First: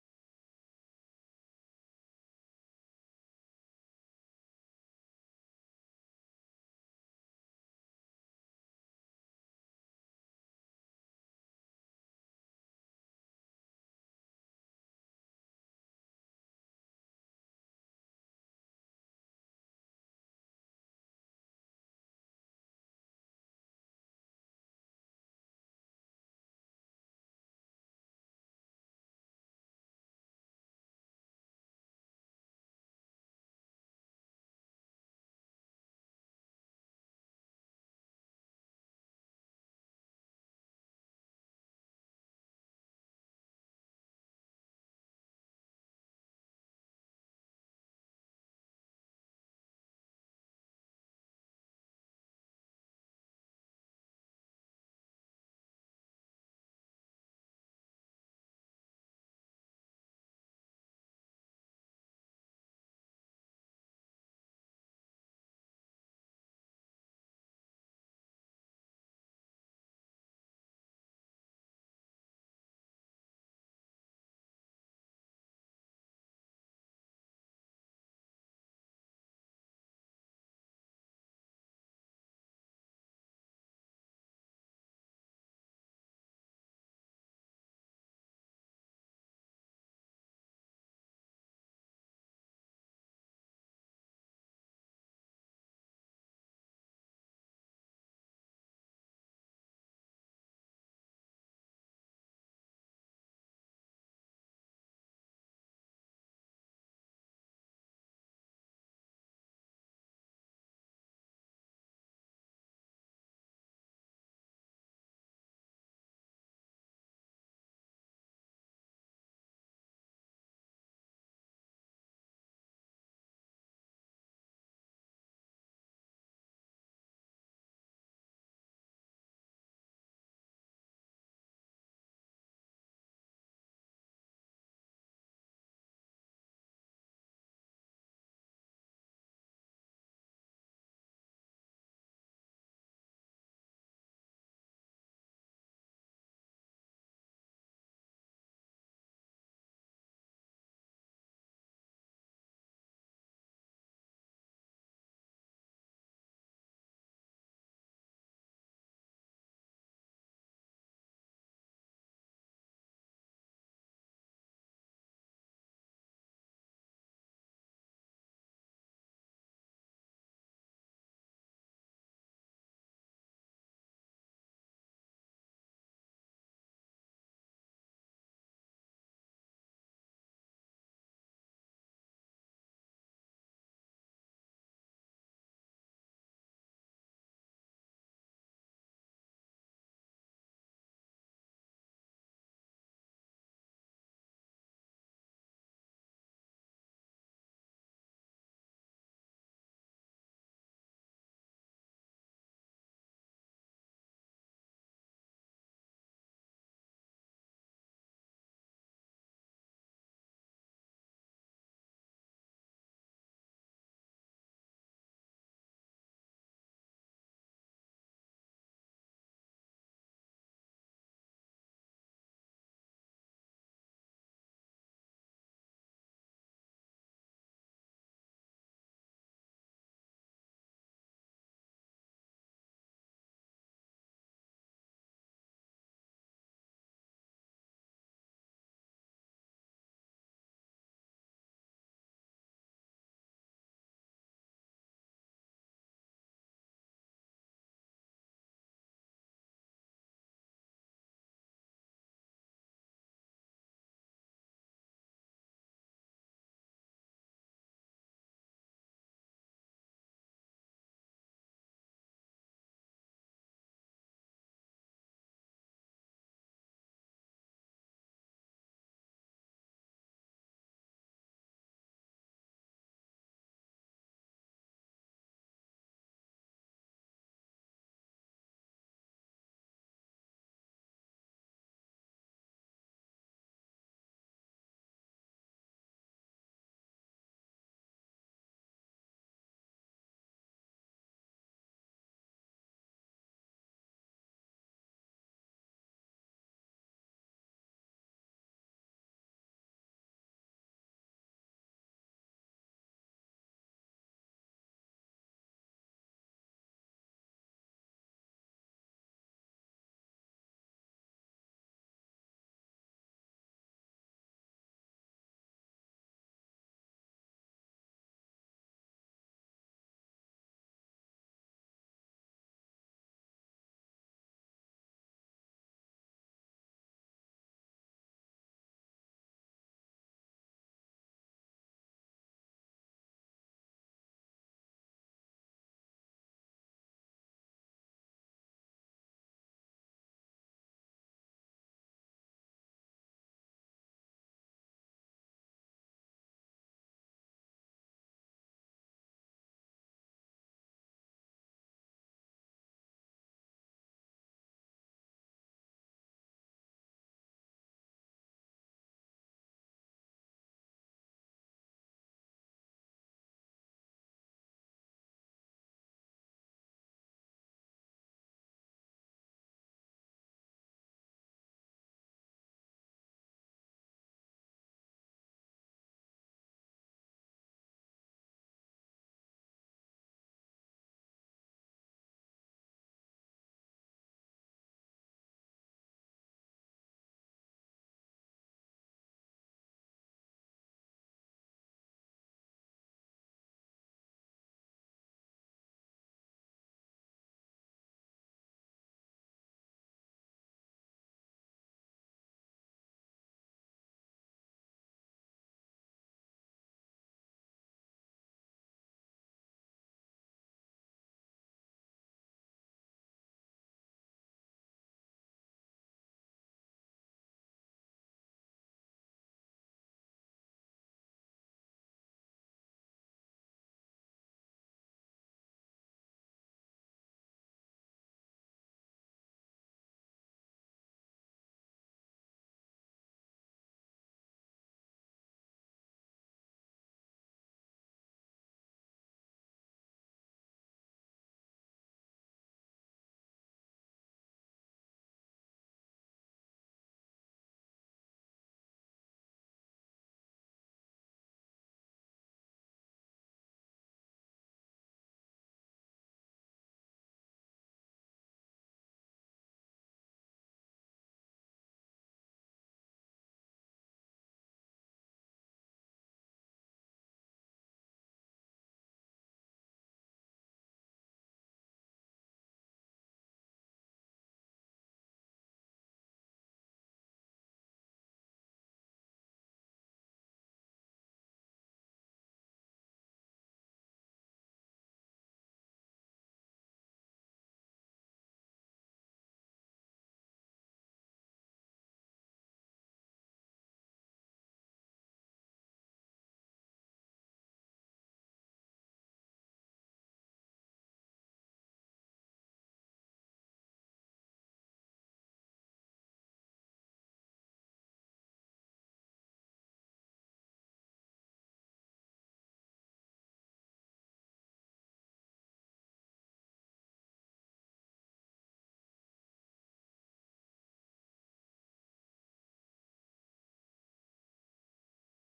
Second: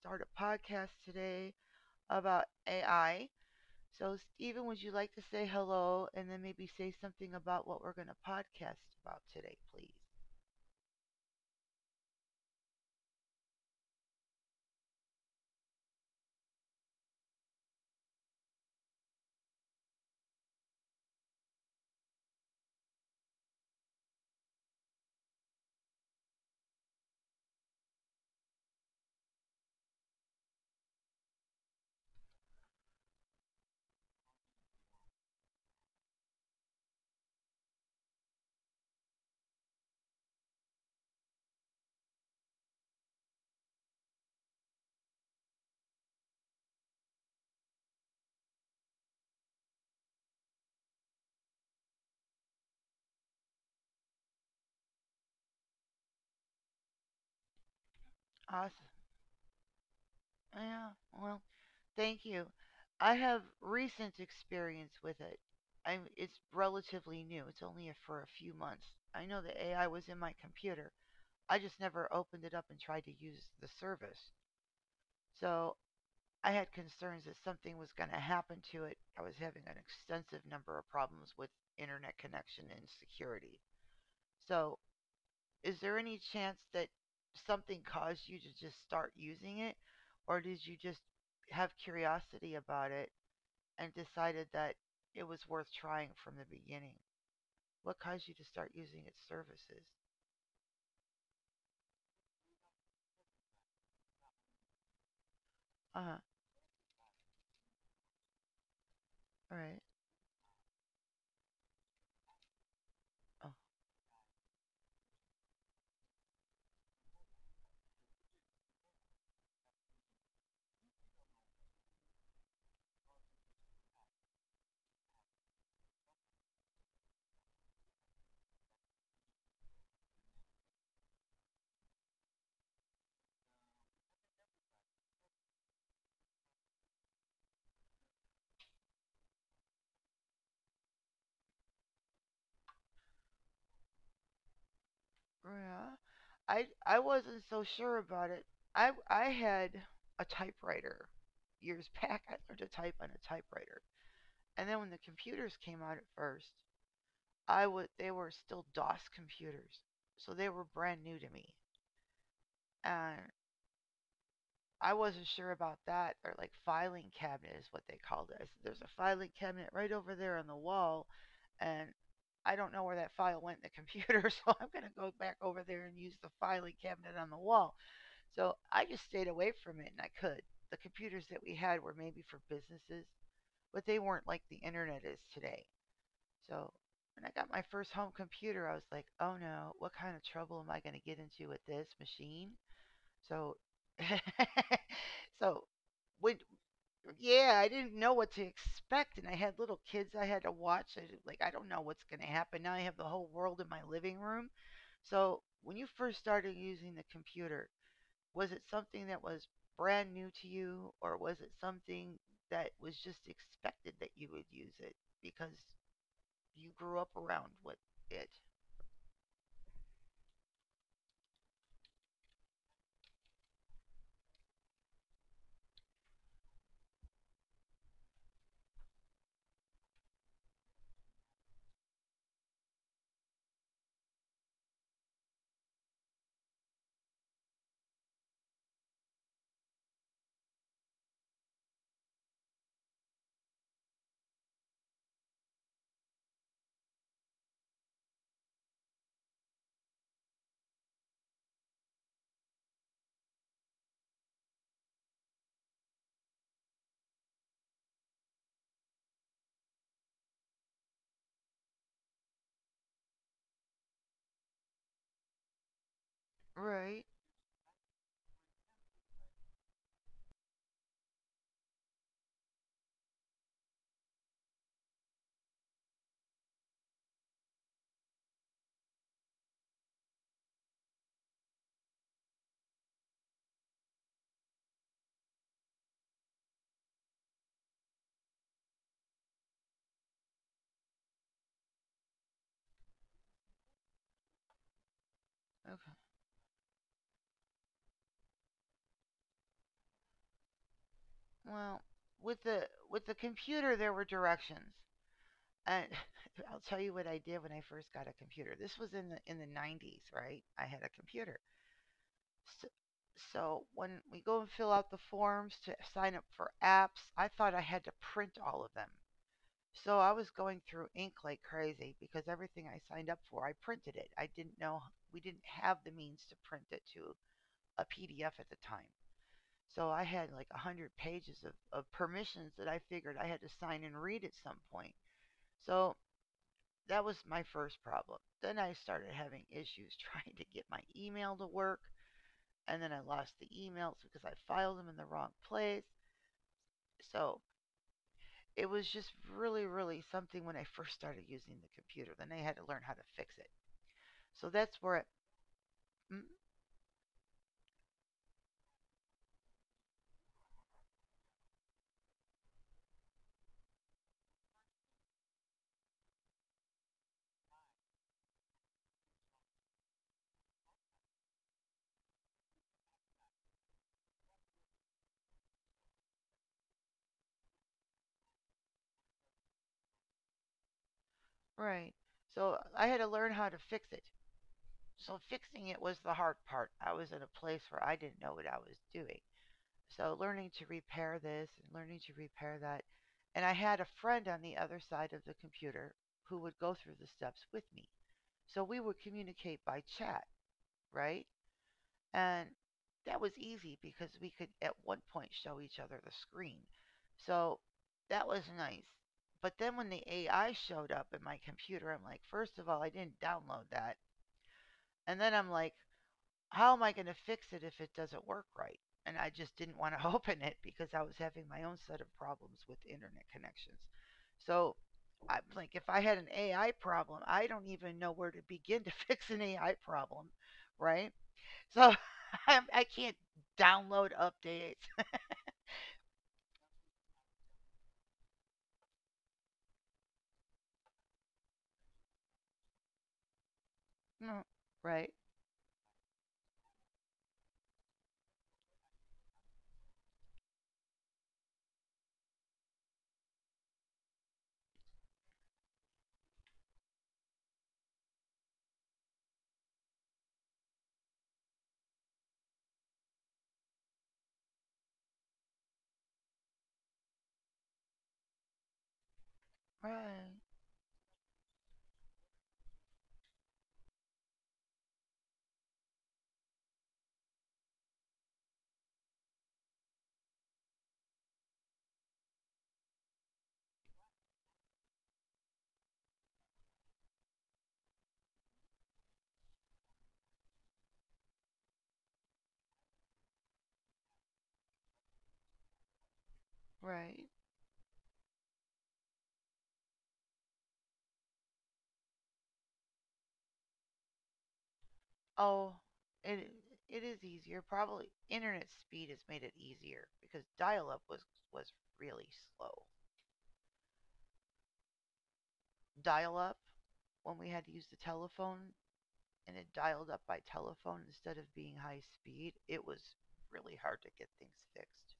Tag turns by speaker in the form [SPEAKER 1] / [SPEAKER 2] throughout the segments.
[SPEAKER 1] start a podcast today about AI. So, Steven, would you like to say hello and then maybe say something about what we're going to podcast about today, please? Awesome. Oh, yeah, well, thank you. I have recent experience with it. It's relatively new. It's only for a few months. I know the AI was in my computer. I just never opened it up and tried to use the service. So I had concerns that something was going to happen to it. I was having an extensive number of problems with internet connection and security. So, is there any chance that something caused you to just start using it? Or did you just have curiosity about it and decided that it was worth trying from the beginning? What caused you to start using its services? Uh huh. All right. Oh, yeah. I wasn't so sure about it. I had a typewriter years back. I learned to type on a typewriter, and then when the computers came out at first, I would they were still DOS computers, so they were brand new to me, and I wasn't sure about that, or like, filing cabinet is what they called it. I said, "There's a filing cabinet right over there on the wall, and I don't know where that file went in the computer," so I'm gonna go back over there and use the filing cabinet on the wall. So I just stayed away from it and I could. The computers that we had were maybe for businesses, but they weren't like the internet is today. So when I got my first home computer, I was like, oh no, what kind of trouble am I going to get into with this machine? So, so when, Yeah, I didn't know what to expect. And I had little kids I had to watch. Like, I don't know what's going to happen. Now I have the whole world in my living room. So when you first started using the computer, was it something that was brand new to you, or was it something that was just expected that you would use it because you grew up around with it? Right. Okay. Well, with the computer there were directions, and I'll tell you what I did when I first got a computer. This was in the 90s, right? I had a computer. So, so when we go and fill out the forms to sign up for apps, I thought I had to print all of them. So I was going through ink like crazy, because everything I signed up for, I printed it. I didn't know we didn't have the means to print it to a PDF at the time. So I had like a 100 pages of permissions that I figured I had to sign and read at some point. So that was my first problem. Then I started having issues trying to get my email to work. And then I lost the emails because I filed them in the wrong place. So it was just really, really something when I first started using the computer. Then I had to learn how to fix it. So that's where it. Mm, right. So I had to learn how to fix it. So fixing it was the hard part. I was in a place where I didn't know what I was doing. So learning to repair this and learning to repair that. And I had a friend on the other side of the computer who would go through the steps with me. So we would communicate by chat, right? And that was easy because we could at one point show each other the screen. So that was nice. But then when the AI showed up in my computer, I'm like, first of all, I didn't download that. And then I'm like, how am I going to fix it if it doesn't work right? And I just didn't want to open it because I was having my own set of problems with internet connections. So I'm like, if I had an AI problem, I don't even know where to begin to fix an AI problem, right? So I can't download updates. No, right, right, right. Oh, it it is easier. Probably internet speed has made it easier because dial-up was really slow. Dial-up, when we had to use the telephone and it dialed up by telephone instead of being high speed, it was really hard to get things fixed.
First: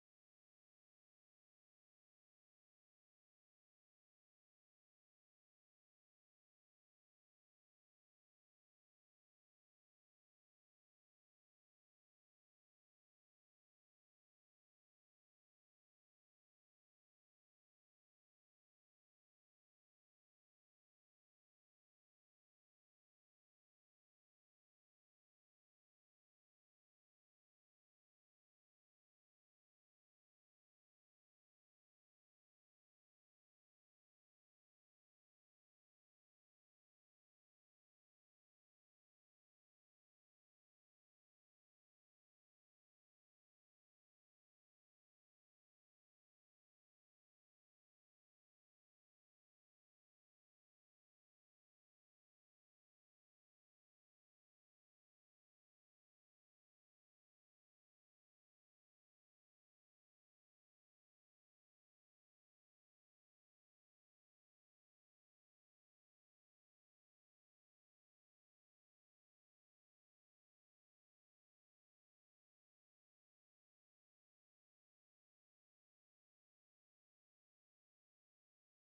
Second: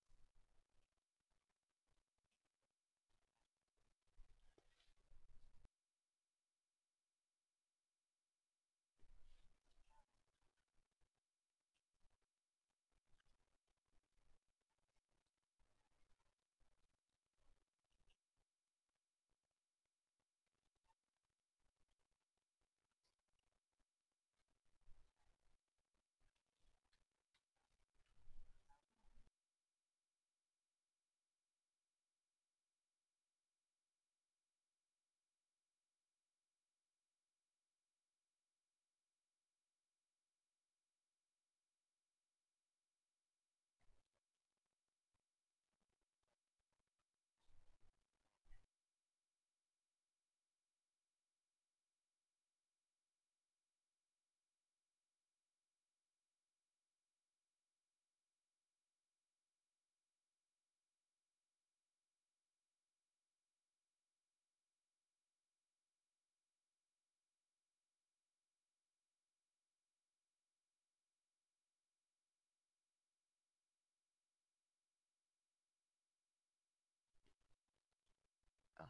[SPEAKER 1] Oh,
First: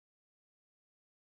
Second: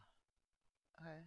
[SPEAKER 1] okay.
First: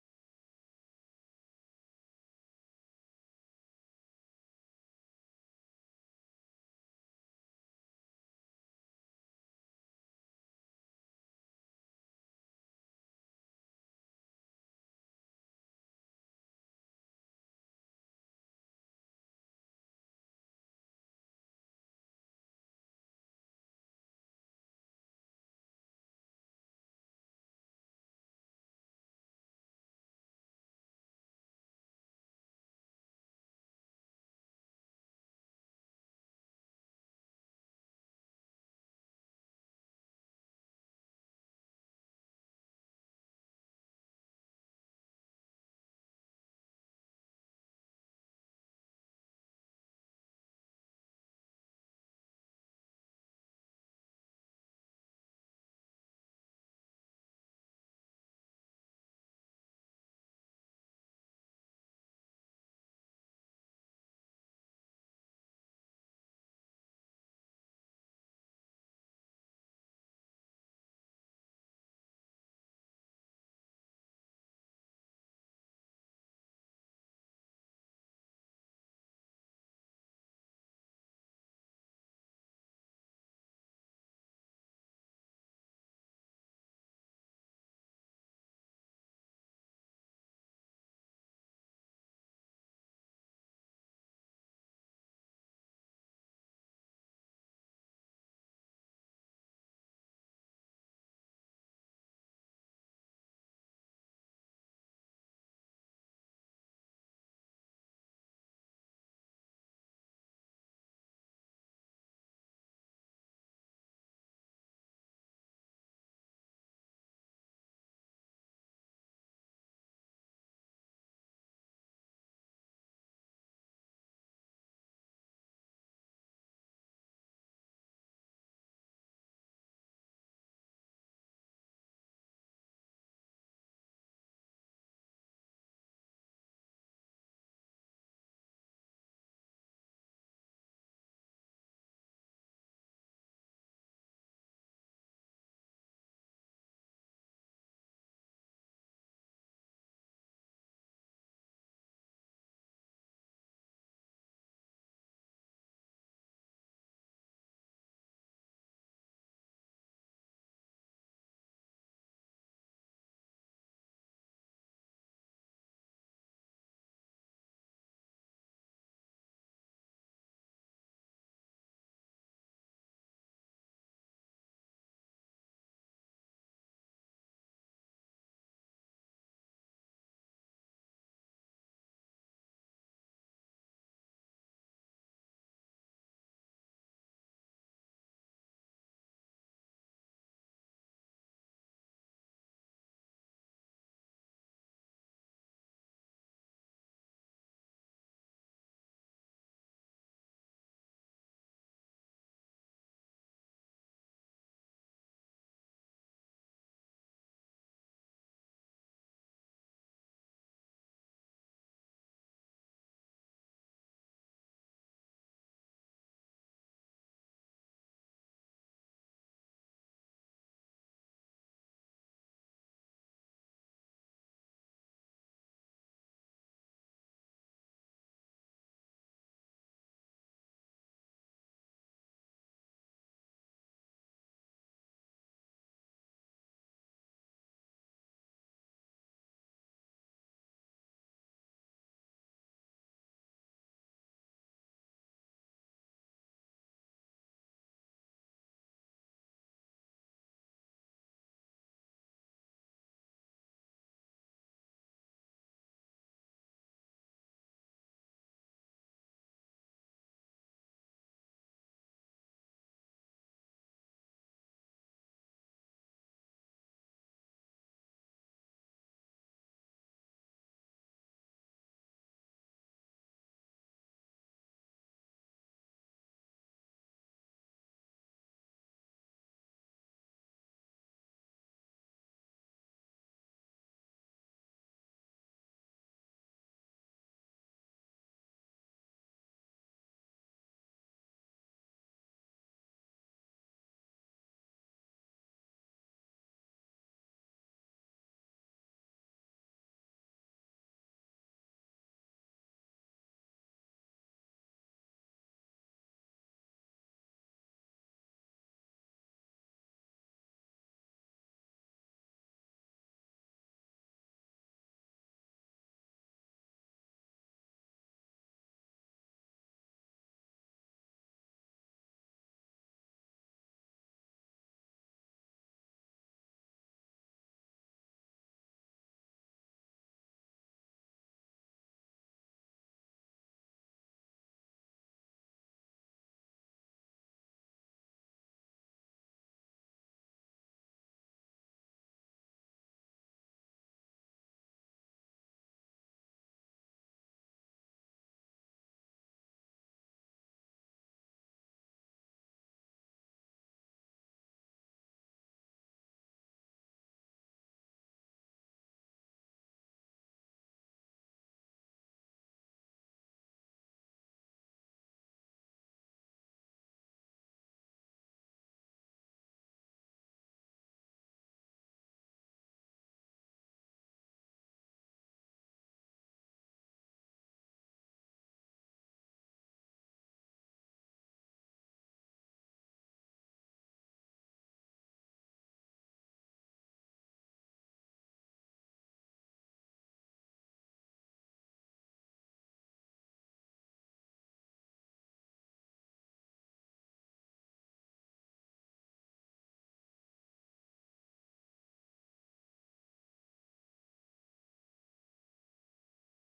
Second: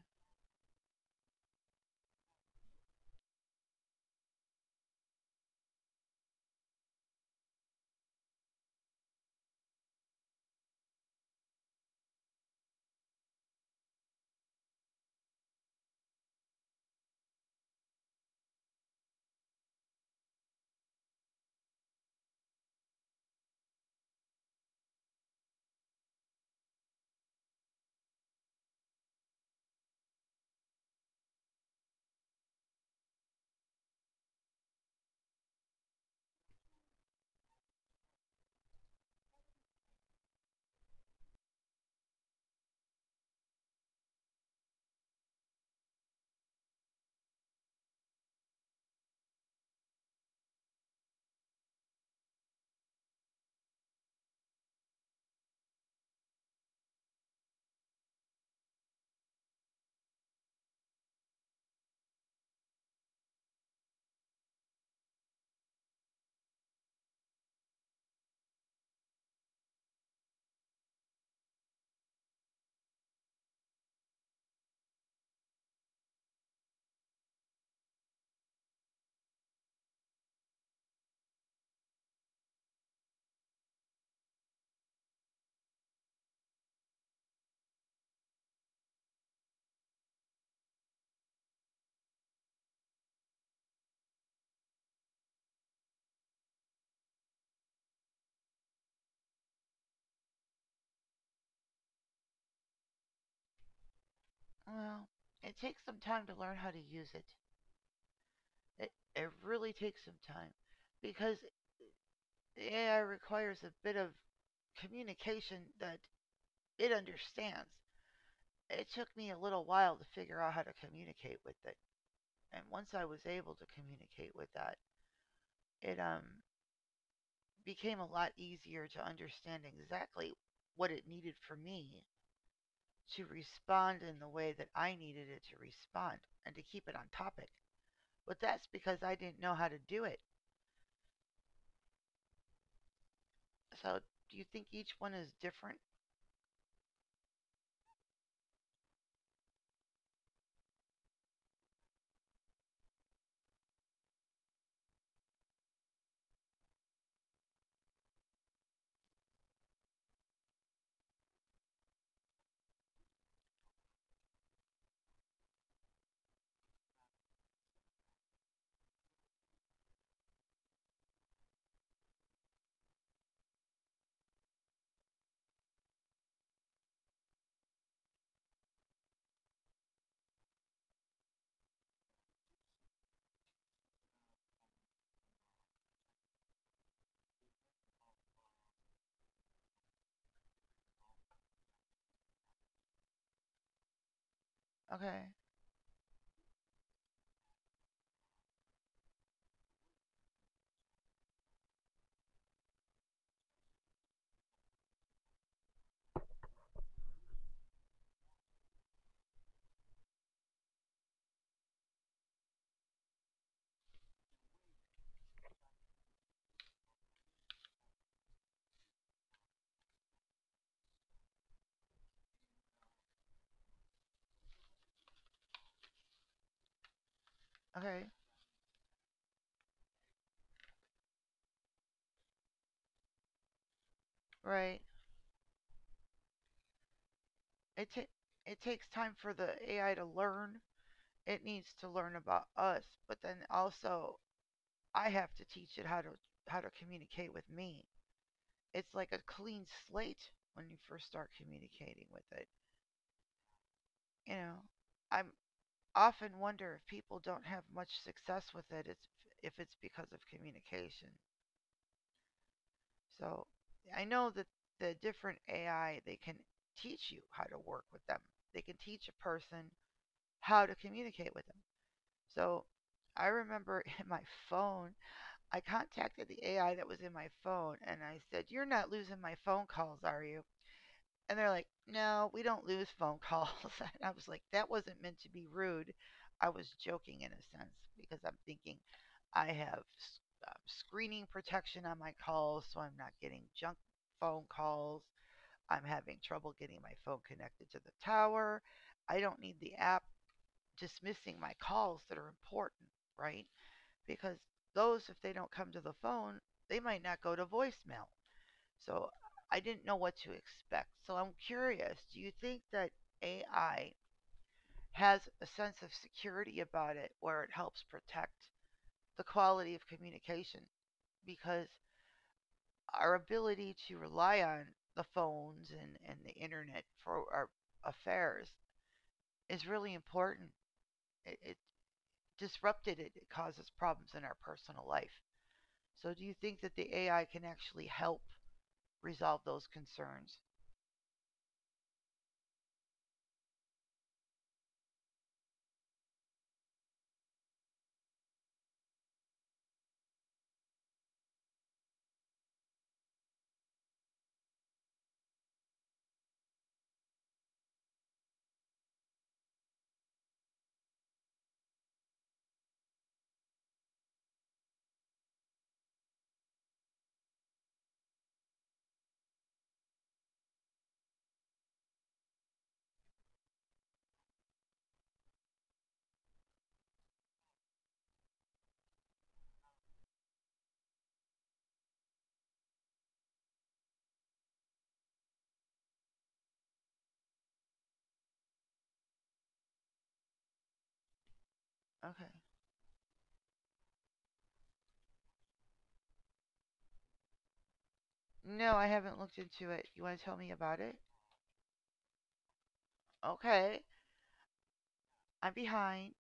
[SPEAKER 1] Well, it takes some time to learn how to use it. It it really takes some time because the AI requires a bit of communication that it understands. It took me a little while to figure out how to communicate with it. And once I was able to communicate with that, it became a lot easier to understand exactly what it needed for me to respond in the way that I needed it to respond and to keep it on topic. But that's because I didn't know how to do it. So do you think each one is different? Okay. Okay. Right. it ta- it takes time for the AI to learn. It needs to learn about us, but then also I have to teach it how to communicate with me. It's like a clean slate when you first start communicating with it. You know, I'm often wonder if people don't have much success with it. It's if it's because of communication. So I know that the different AI, they can teach you how to work with them. They can teach a person how to communicate with them. So I remember in my phone, I contacted the AI that was in my phone and I said, "You're not losing my phone calls, are you?" And they're like, "No, we don't lose phone calls." And I was like, that wasn't meant to be rude. I was joking in a sense because I'm thinking I have screening protection on my calls so I'm not getting junk phone calls. I'm having trouble getting my phone connected to the tower. I don't need the app dismissing my calls that are important, right? Because those, if they don't come to the phone, they might not go to voicemail. So I didn't know what to expect. So I'm curious, do you think that AI has a sense of security about it where it helps protect the quality of communication? Because our ability to rely on the phones and the internet for our affairs is really important. It disrupted it causes problems in our personal life. So, do you think that the AI can actually help resolve those concerns? Okay. No, I haven't looked into it. You want to tell me about it? Okay. I'm behind.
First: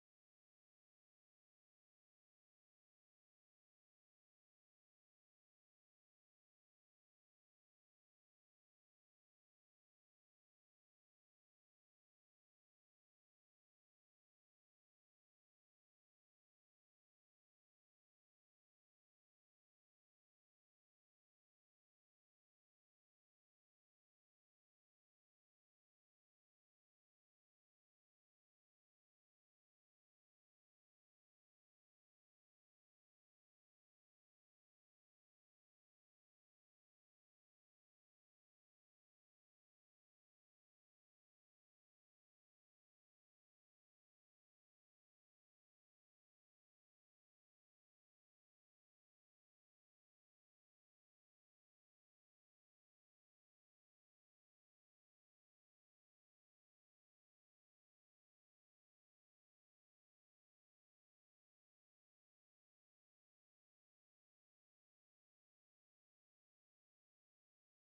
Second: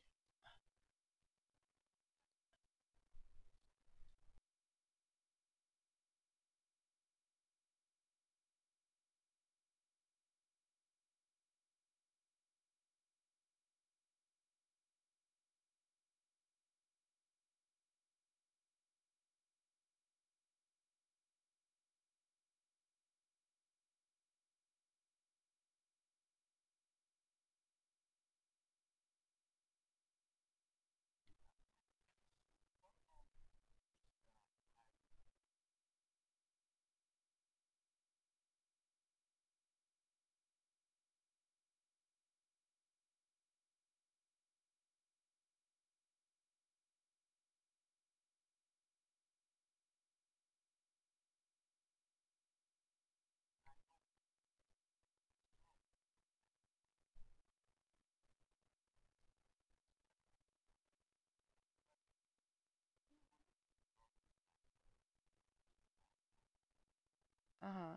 [SPEAKER 1] Uh huh.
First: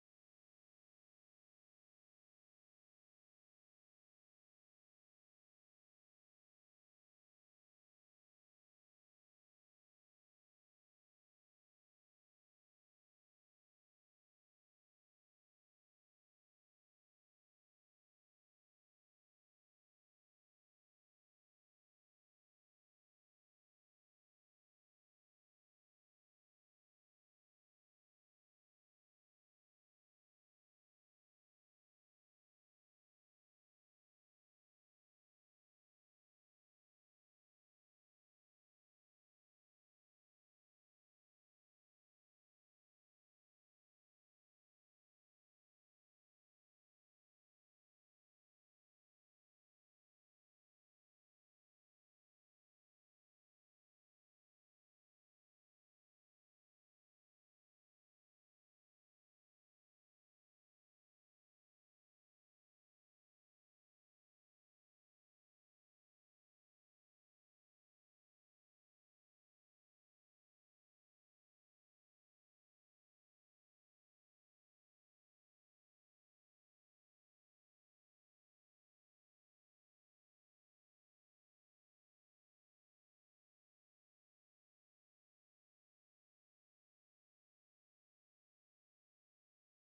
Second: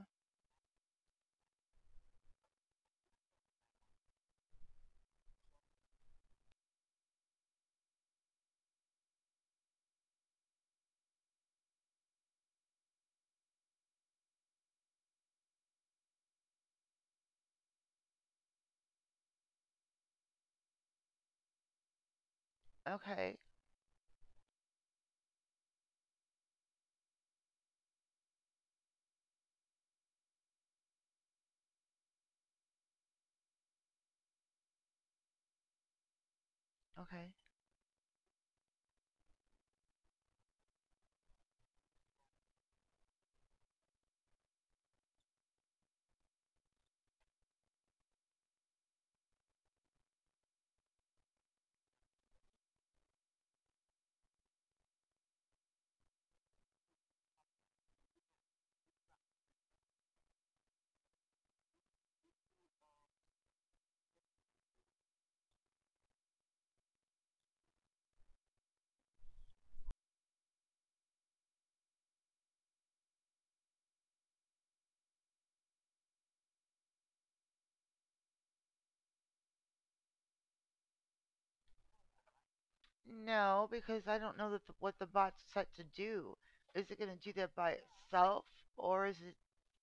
[SPEAKER 1] Okay. Okay. No, because I don't know what the bot's set to do. Is it going to do that by itself, or is it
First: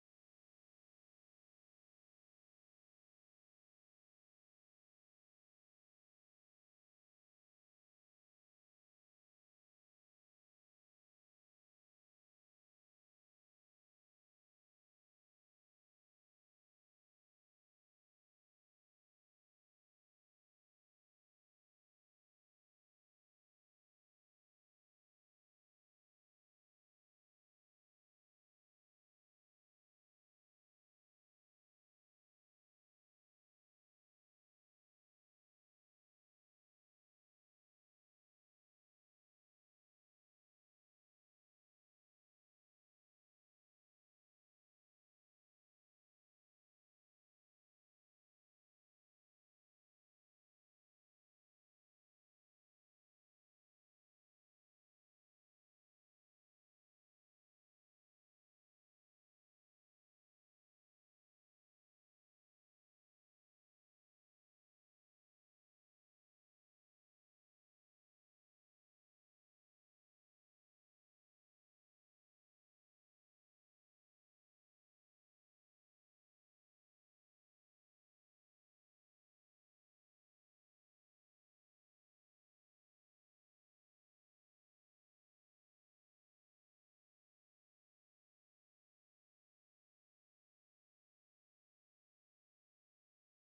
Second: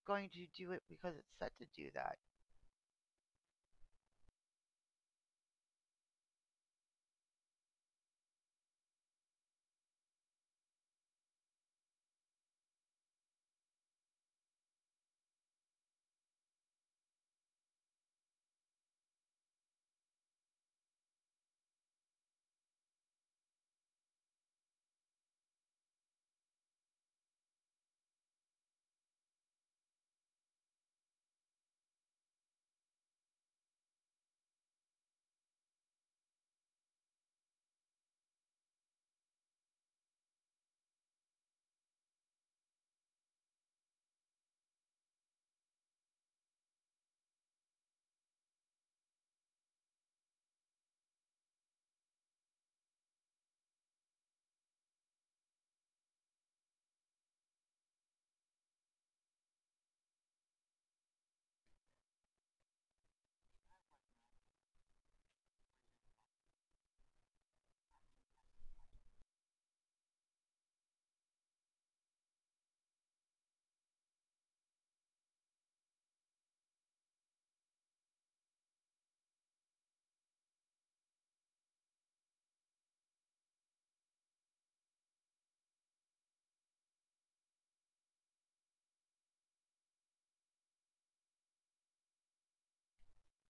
[SPEAKER 1] going to do it because it's set to do that?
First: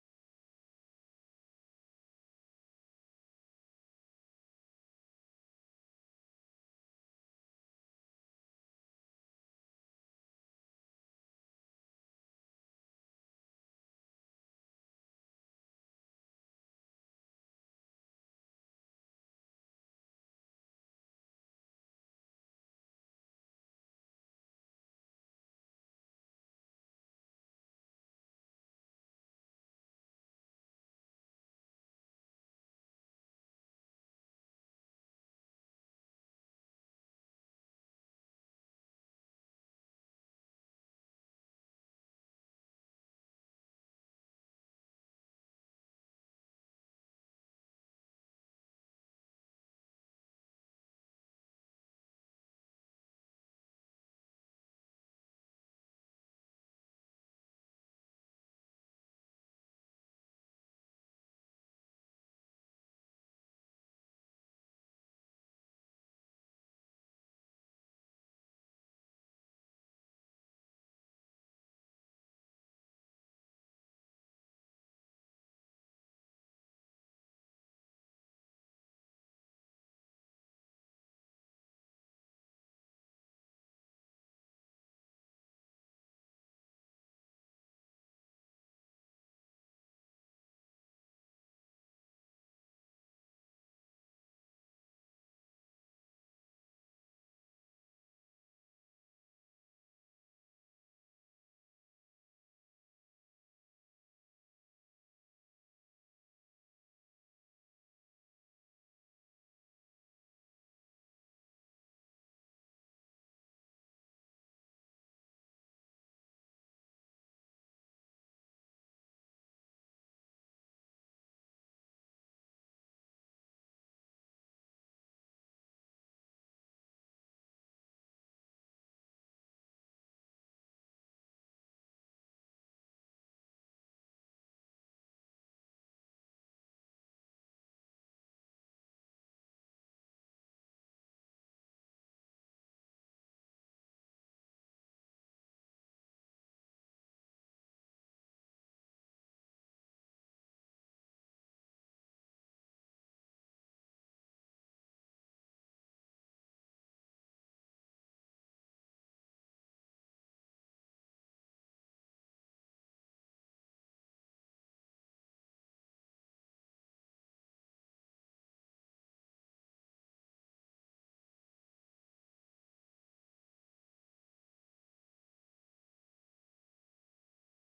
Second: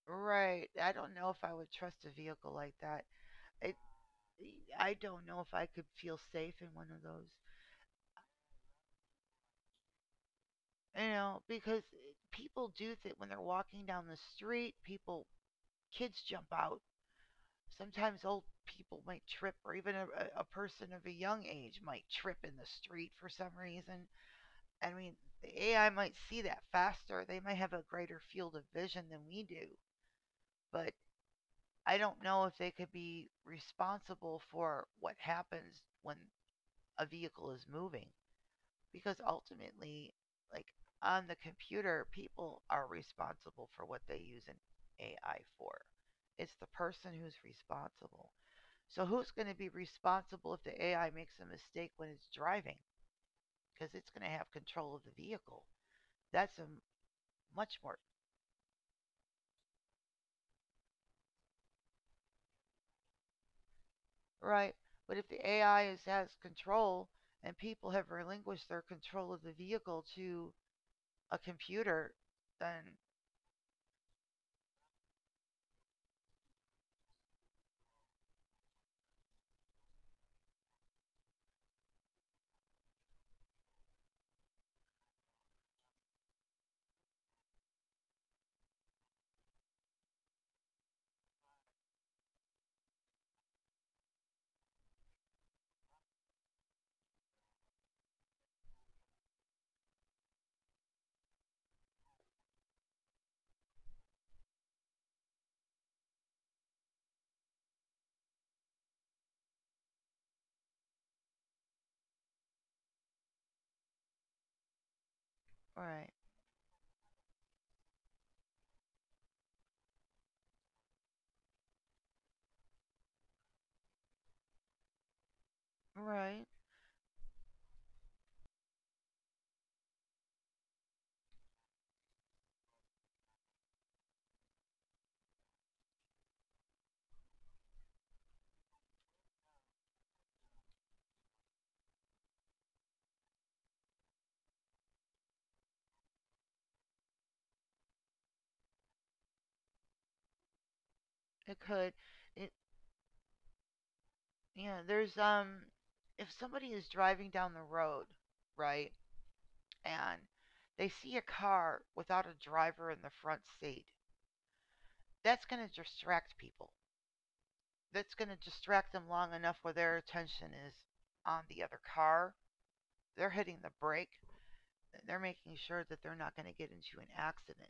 [SPEAKER 1] Right. I don't know if I would trust a vehicle like that. It, I don't know if I could feel safe in one of those. You know, because people do that when they're walking down the street. People Kids jump out. Sometimes old people might trip, or even a person of a young age might trip in the street for some reason. I mean, the AI might see that faster. They might have a greater field of vision than we do. But I don't know if they could be responsible for what happens when a vehicle is moving. Because ultimately, like on the computer, people are responsible for what they use an AI for. It's the person who's responsible. So who's going to be responsible if the AI makes a mistake when it's driving? Because it's going to have control of the vehicle. That's a much more right. But if the AI is, has control and people have relinquished their control of the vehicle to a computer, then right, right, it could. It Yeah. There's if somebody is driving down the road, right, and they see a car without a driver in the front seat, that's going to distract people, that's going to distract them long enough where their attention is on the other car. They're hitting the brake. They're making sure that they're not going to get into an accident.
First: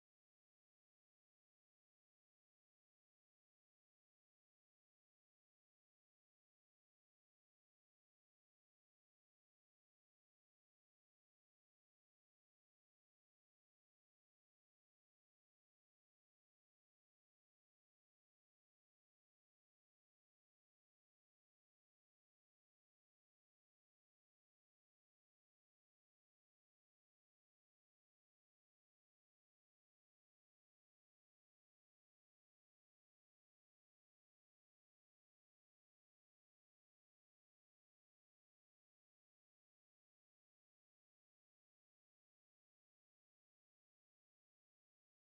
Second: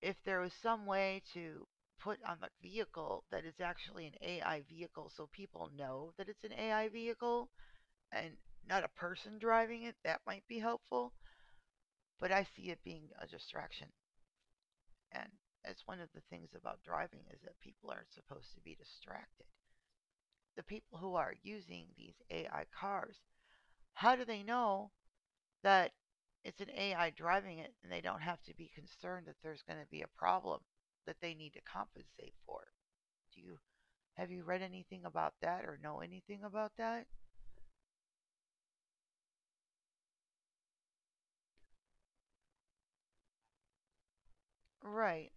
[SPEAKER 1] If there was some way to put on the vehicle that it's actually an AI vehicle so people know that it's an AI vehicle and not a person driving it, that might be helpful. But I see it being a distraction. And that's one of the things about driving is that people aren't supposed to be distracted. The people who are using these AI cars, how do they know that it's an AI driving it and they don't have to be concerned that there's going to be a problem that they need to compensate for? Do you have you read anything about that or know anything about that? Right.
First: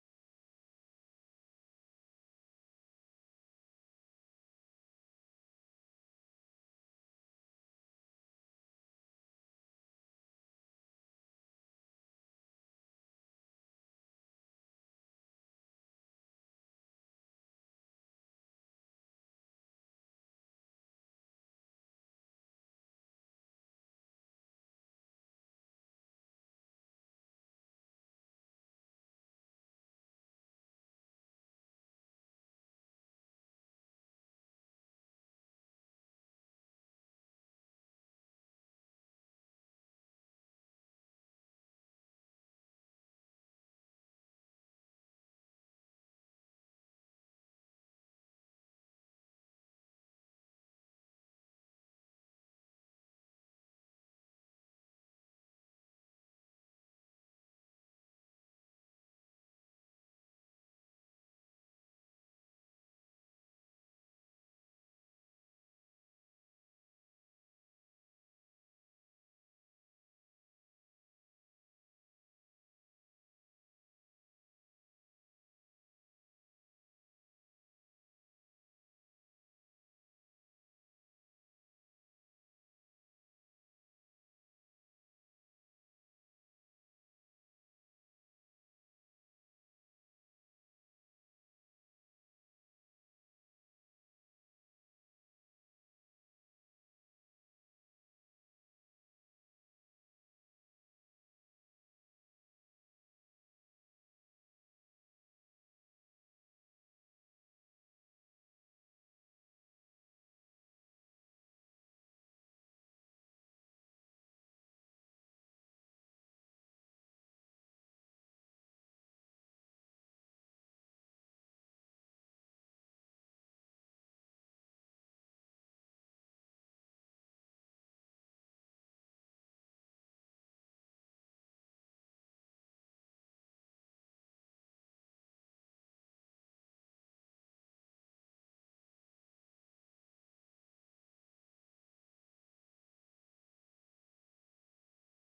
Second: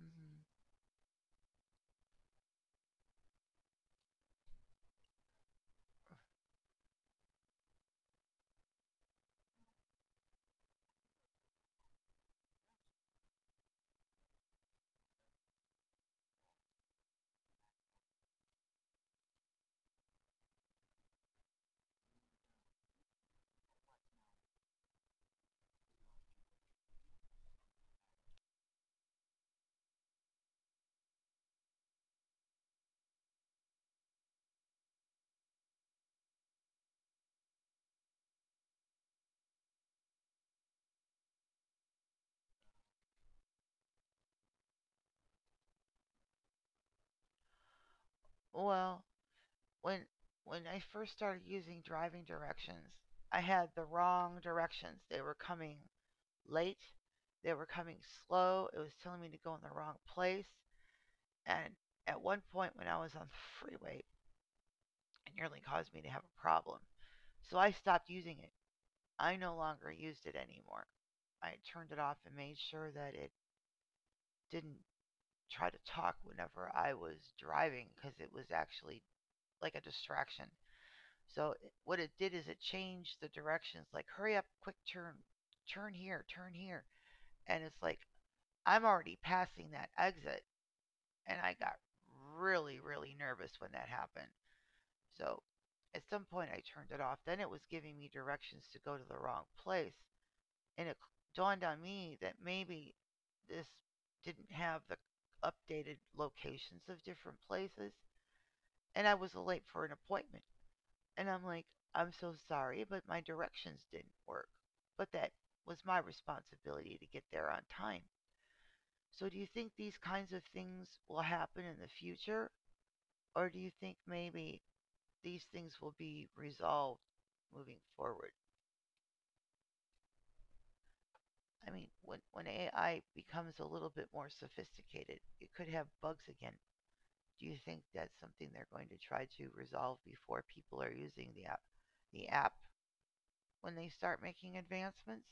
[SPEAKER 1] Mhm. Well, when when I first started using driving directions, I had the wrong directions. They were coming late. They were coming slow. It was telling me to go in the wrong place. And at one point when I was on the freeway, and nearly caused me to have a problem. So I stopped using it. I no longer used it anymore. I turned it off and made sure that it didn't try to talk whenever I was driving because it was actually like a distraction. So what it did is it changed the directions like hurry up, quick turn, turn here, turn here. And it's like I'm already passing that exit and I got really really nervous when that happened. So at some point, I turned it off. Then it was giving me directions to go to the wrong place. And it dawned on me that maybe this didn't have the updated locations of different places. And I was late for an appointment. And I'm like, I'm so sorry, but my directions didn't work. But that was my responsibility to get there on time. So do you think these kinds of things will happen in the future? Or do you think maybe these things will be resolved moving forward? I mean, when AI becomes a little bit more sophisticated, it could have bugs again. Do you think that's something they're going to try to resolve before people are using the app, the app when they start making advancements?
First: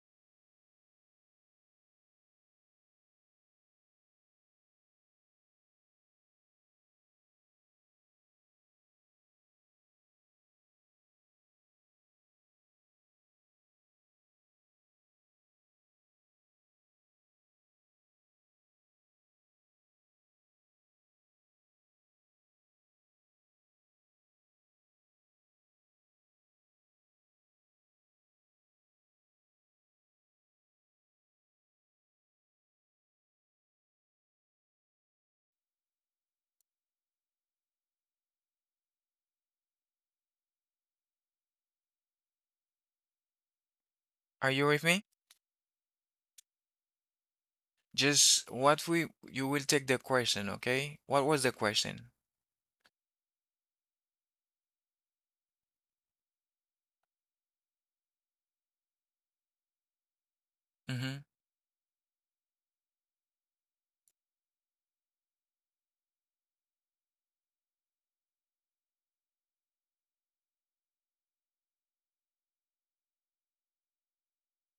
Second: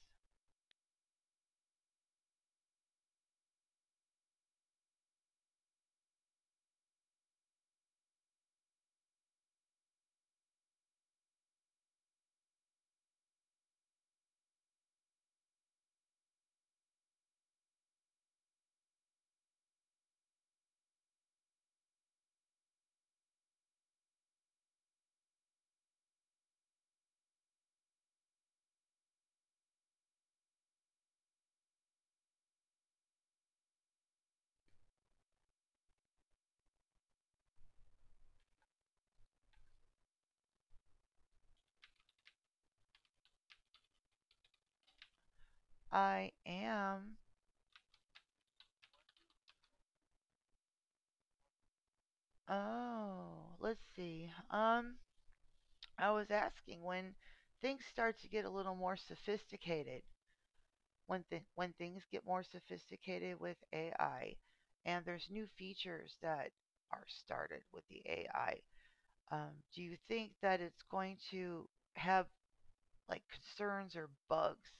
[SPEAKER 2] Are you with me?
[SPEAKER 1] I am.
[SPEAKER 2] Just what we you will take the question, okay? What was the question?
[SPEAKER 1] Oh, let's see. I was asking when things start to get a little more sophisticated,
[SPEAKER 2] Mm-hmm.
[SPEAKER 1] when things get more sophisticated with AI, and there's new features that are started with the AI. Do you think that it's going to have like concerns or bugs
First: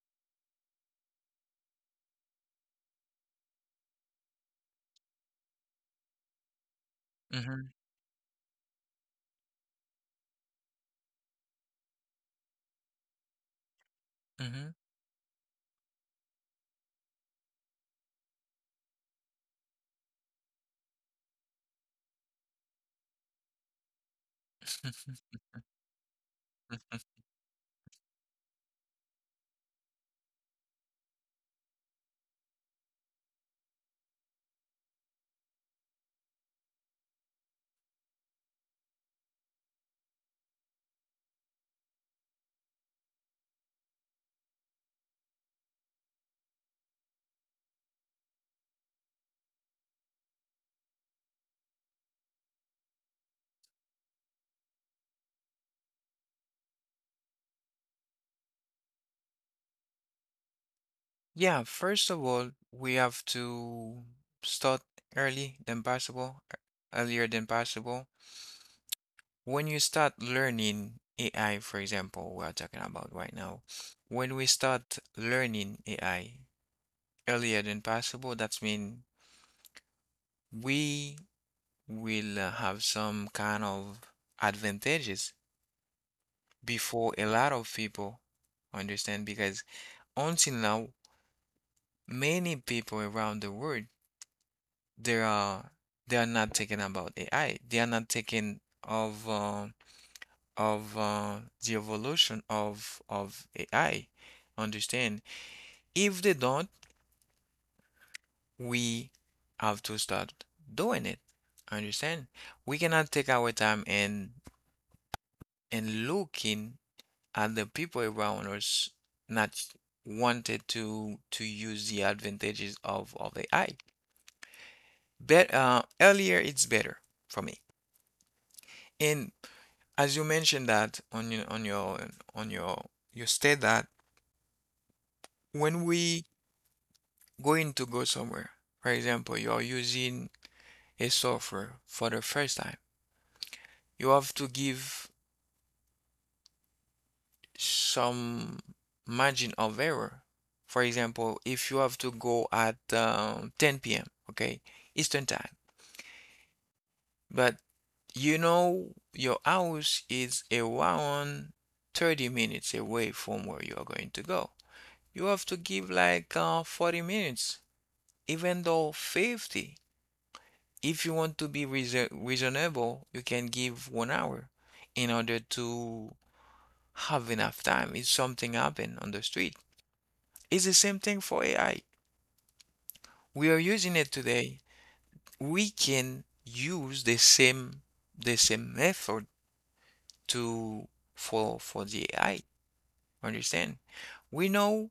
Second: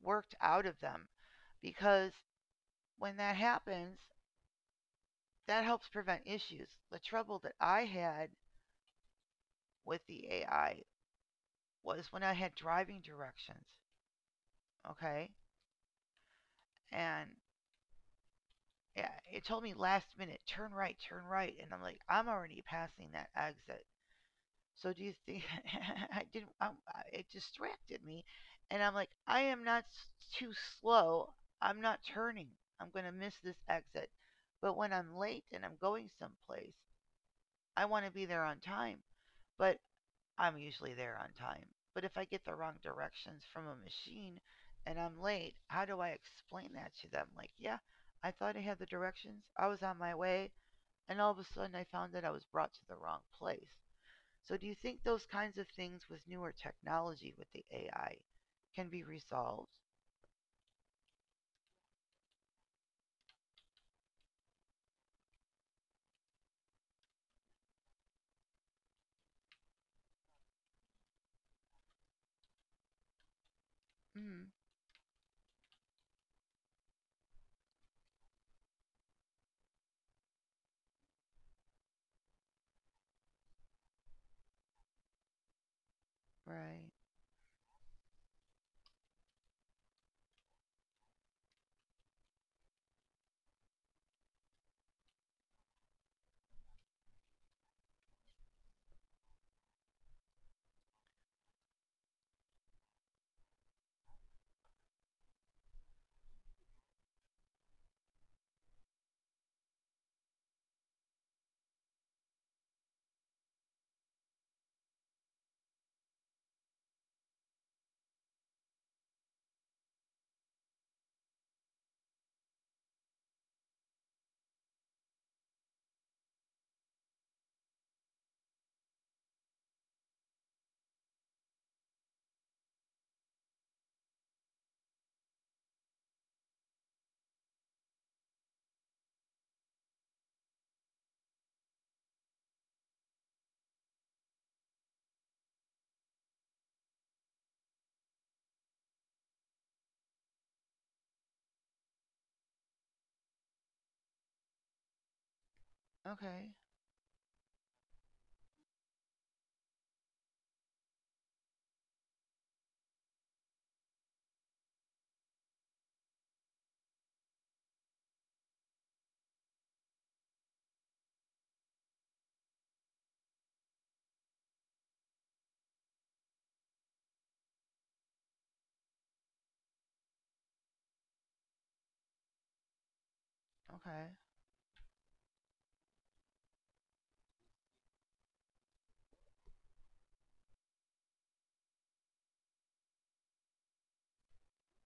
[SPEAKER 1] worked out of them? Because when that happens, that helps prevent issues. The trouble that
[SPEAKER 2] Mm-hmm.
[SPEAKER 1] I had with the AI was when I had driving directions,
[SPEAKER 2] Mm-hmm.
[SPEAKER 1] okay? And, yeah, it told me last minute, turn right, and I'm like, I'm already passing that exit. So do you think I didn't? It distracted me, and I'm like, I am not too slow. I'm not turning. I'm gonna miss this exit. But when I'm late and I'm going someplace, I want to be there on time. But I'm usually there on time. But if I get the wrong directions from a machine and I'm late, how do I explain that to them? Like, yeah, I thought I had the directions. I was on my way and all of a sudden I found that I was brought to the wrong place. So do you think those kinds of things with newer technology with the AI can be resolved?
[SPEAKER 2] Yeah, first of all, we have to start early than possible, earlier than possible. When you start learning AI, for example, we are talking about right now. When
[SPEAKER 1] Mm.
[SPEAKER 2] we start learning AI earlier than possible, that means we will have some kind of advantages
[SPEAKER 1] Right.
[SPEAKER 2] before a lot of people understand, because until now many people around the world, they are they are not thinking about AI, they are not thinking of uh, of the evolution of AI. Understand? If they don't, we have to start doing it. Understand? We cannot take our time and looking, and the people around us not wanted to use the advantages of AI. But earlier it's better for me. And as you mentioned that on your on your you state that when we going to go somewhere, for example, you are using a software for the first time, you have to give some margin of error. For example, if you have to go at 10 p.m., okay, Eastern time.
[SPEAKER 1] Okay.
[SPEAKER 2] But you know, your house is around 30 minutes away from where you are going to go. You have to give like 40 minutes, even though 50. If you want to be reasonable, you can give 1 hour in order to have enough time if something happen on the street. It's the same thing for AI. We are using it
[SPEAKER 1] Okay.
[SPEAKER 2] today. We can use the same method to for the AI. Understand? We know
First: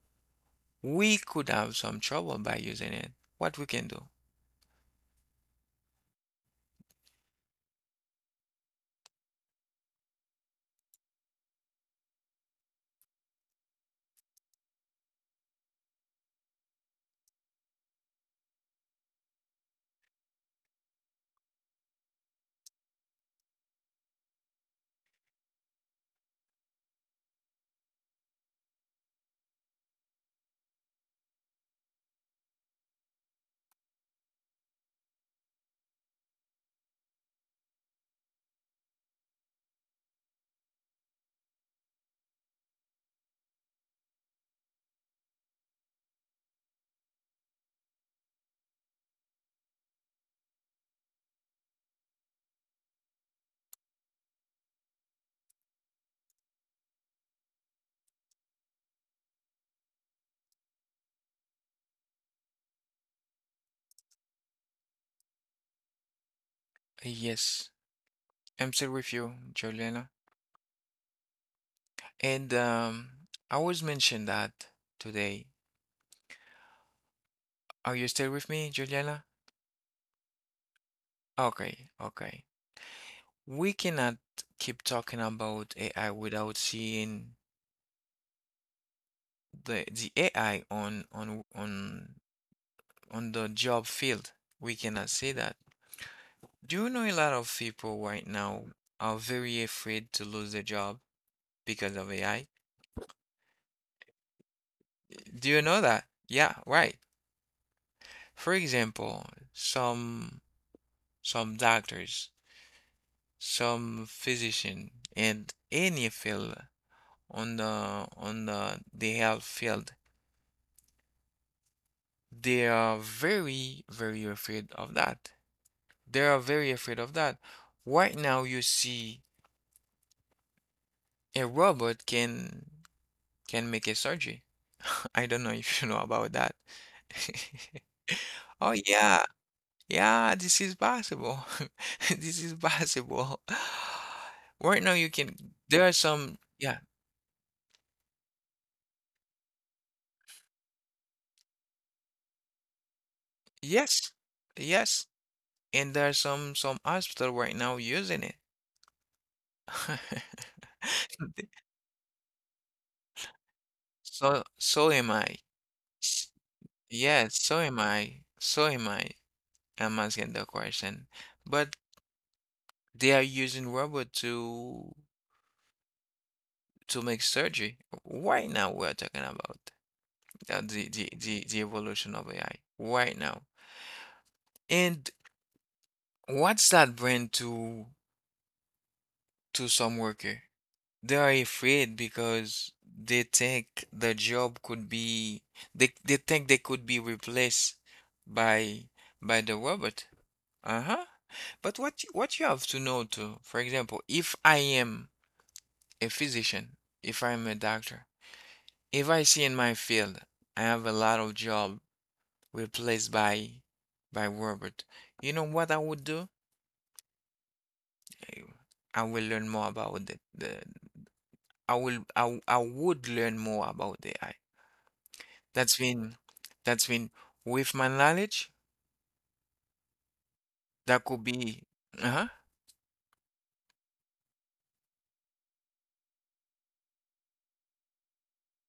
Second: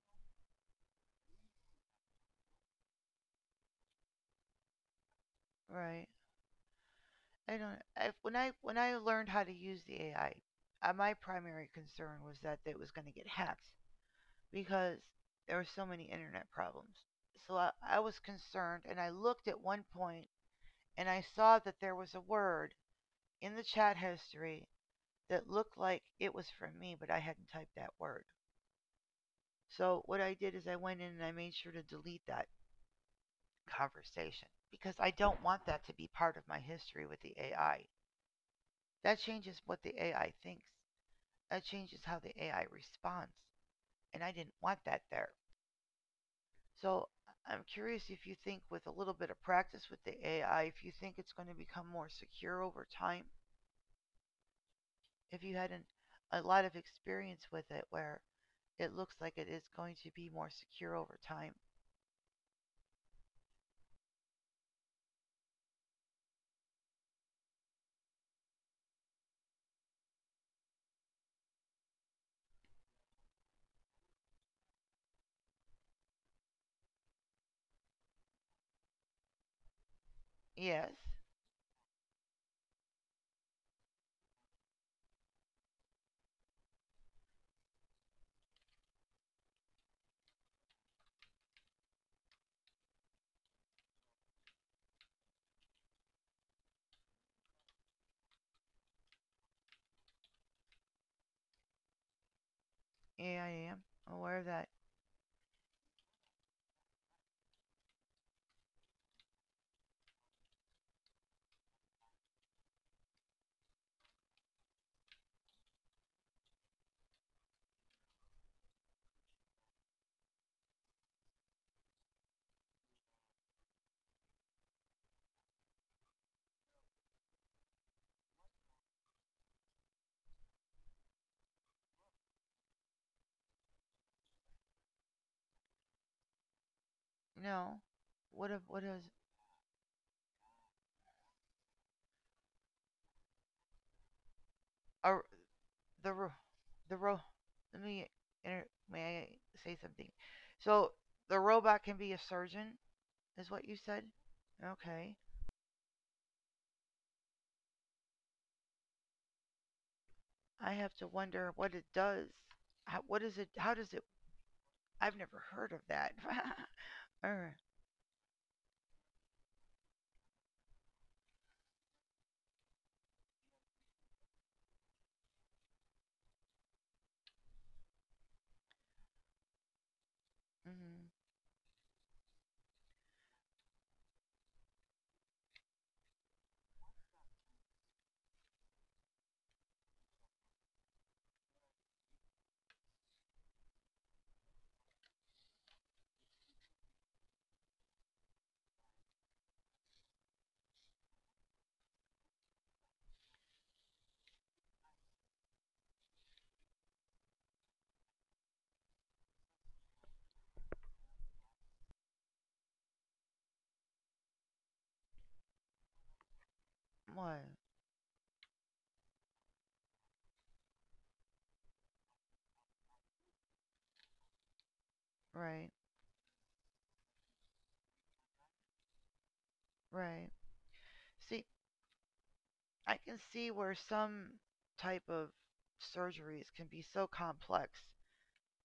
[SPEAKER 2] we could have some trouble by using it. What we can do?
[SPEAKER 1] Right. I don't I, when I when I learned how to use the AI, my primary concern was that it was going to get hacked because there were so many internet problems. So I was concerned and I looked at one point and I saw that there was a word in the chat history that looked like it was from me, but I hadn't typed that word. So what I did is I went in and I made sure to delete that conversation because I don't want that to be part of my history with the AI. That changes what the AI thinks. That changes how the AI responds. And I didn't want that there. So I'm curious if you think with a little bit of practice with the AI, if you think it's going to become more secure over time, if you had a lot of experience with it where it looks like it is going to be more secure over time.
[SPEAKER 2] Yes, I'm still with you, Juliana. And I was mentioned that today. Are you still with me, Juliana?
[SPEAKER 1] Yes.
[SPEAKER 2] Okay, okay. We cannot keep talking about AI without seeing the AI on the job field. We cannot see that. Do you know a lot of people right now are very afraid to lose their job because of AI?
[SPEAKER 1] Yeah, I am aware of that.
[SPEAKER 2] Do you know that? Yeah, right. For example, some some doctors, some physician, and any field the health field, they are very, very afraid of that. They are very afraid of that. Right now, you see a robot can make a surgery. I don't know if you know about that.
[SPEAKER 1] No. What if
[SPEAKER 2] Oh,
[SPEAKER 1] what is
[SPEAKER 2] yeah. Yeah, this is possible. This is possible. Right now you
[SPEAKER 1] are
[SPEAKER 2] can there are
[SPEAKER 1] the ro-
[SPEAKER 2] some, yeah.
[SPEAKER 1] the ro let me inter- may I say something? So the robot can be a surgeon, is what you said?
[SPEAKER 2] Yes. Yes.
[SPEAKER 1] Okay.
[SPEAKER 2] And there are some hospital right now using it.
[SPEAKER 1] I have to wonder what it does. How, what is it? How does it?
[SPEAKER 2] So am
[SPEAKER 1] I've never
[SPEAKER 2] I.
[SPEAKER 1] heard of that.
[SPEAKER 2] S- Yes,
[SPEAKER 1] Er,
[SPEAKER 2] so am I. So am I. I'm asking the question. But they are using robot to make surgery. Right now we're talking about
[SPEAKER 1] mhm.
[SPEAKER 2] the evolution of AI. Right now. And what's that brand to some worker? They are afraid because they think the job could be they think they could be replaced by by the robot. Uh-huh. But what you have to know too, for example, if I am a physician, if I'm a doctor, if I see in my field I have a lot of job replaced by robot, you know what I would do?
[SPEAKER 1] What?
[SPEAKER 2] I I will learn more about the, the I will I, w- I would learn more about the AI.
[SPEAKER 1] Right.
[SPEAKER 2] That's been that's been with my knowledge
[SPEAKER 1] Right.
[SPEAKER 2] that could
[SPEAKER 1] See,
[SPEAKER 2] be. Uh-huh.
[SPEAKER 1] I can see where some type of surgeries can be so complex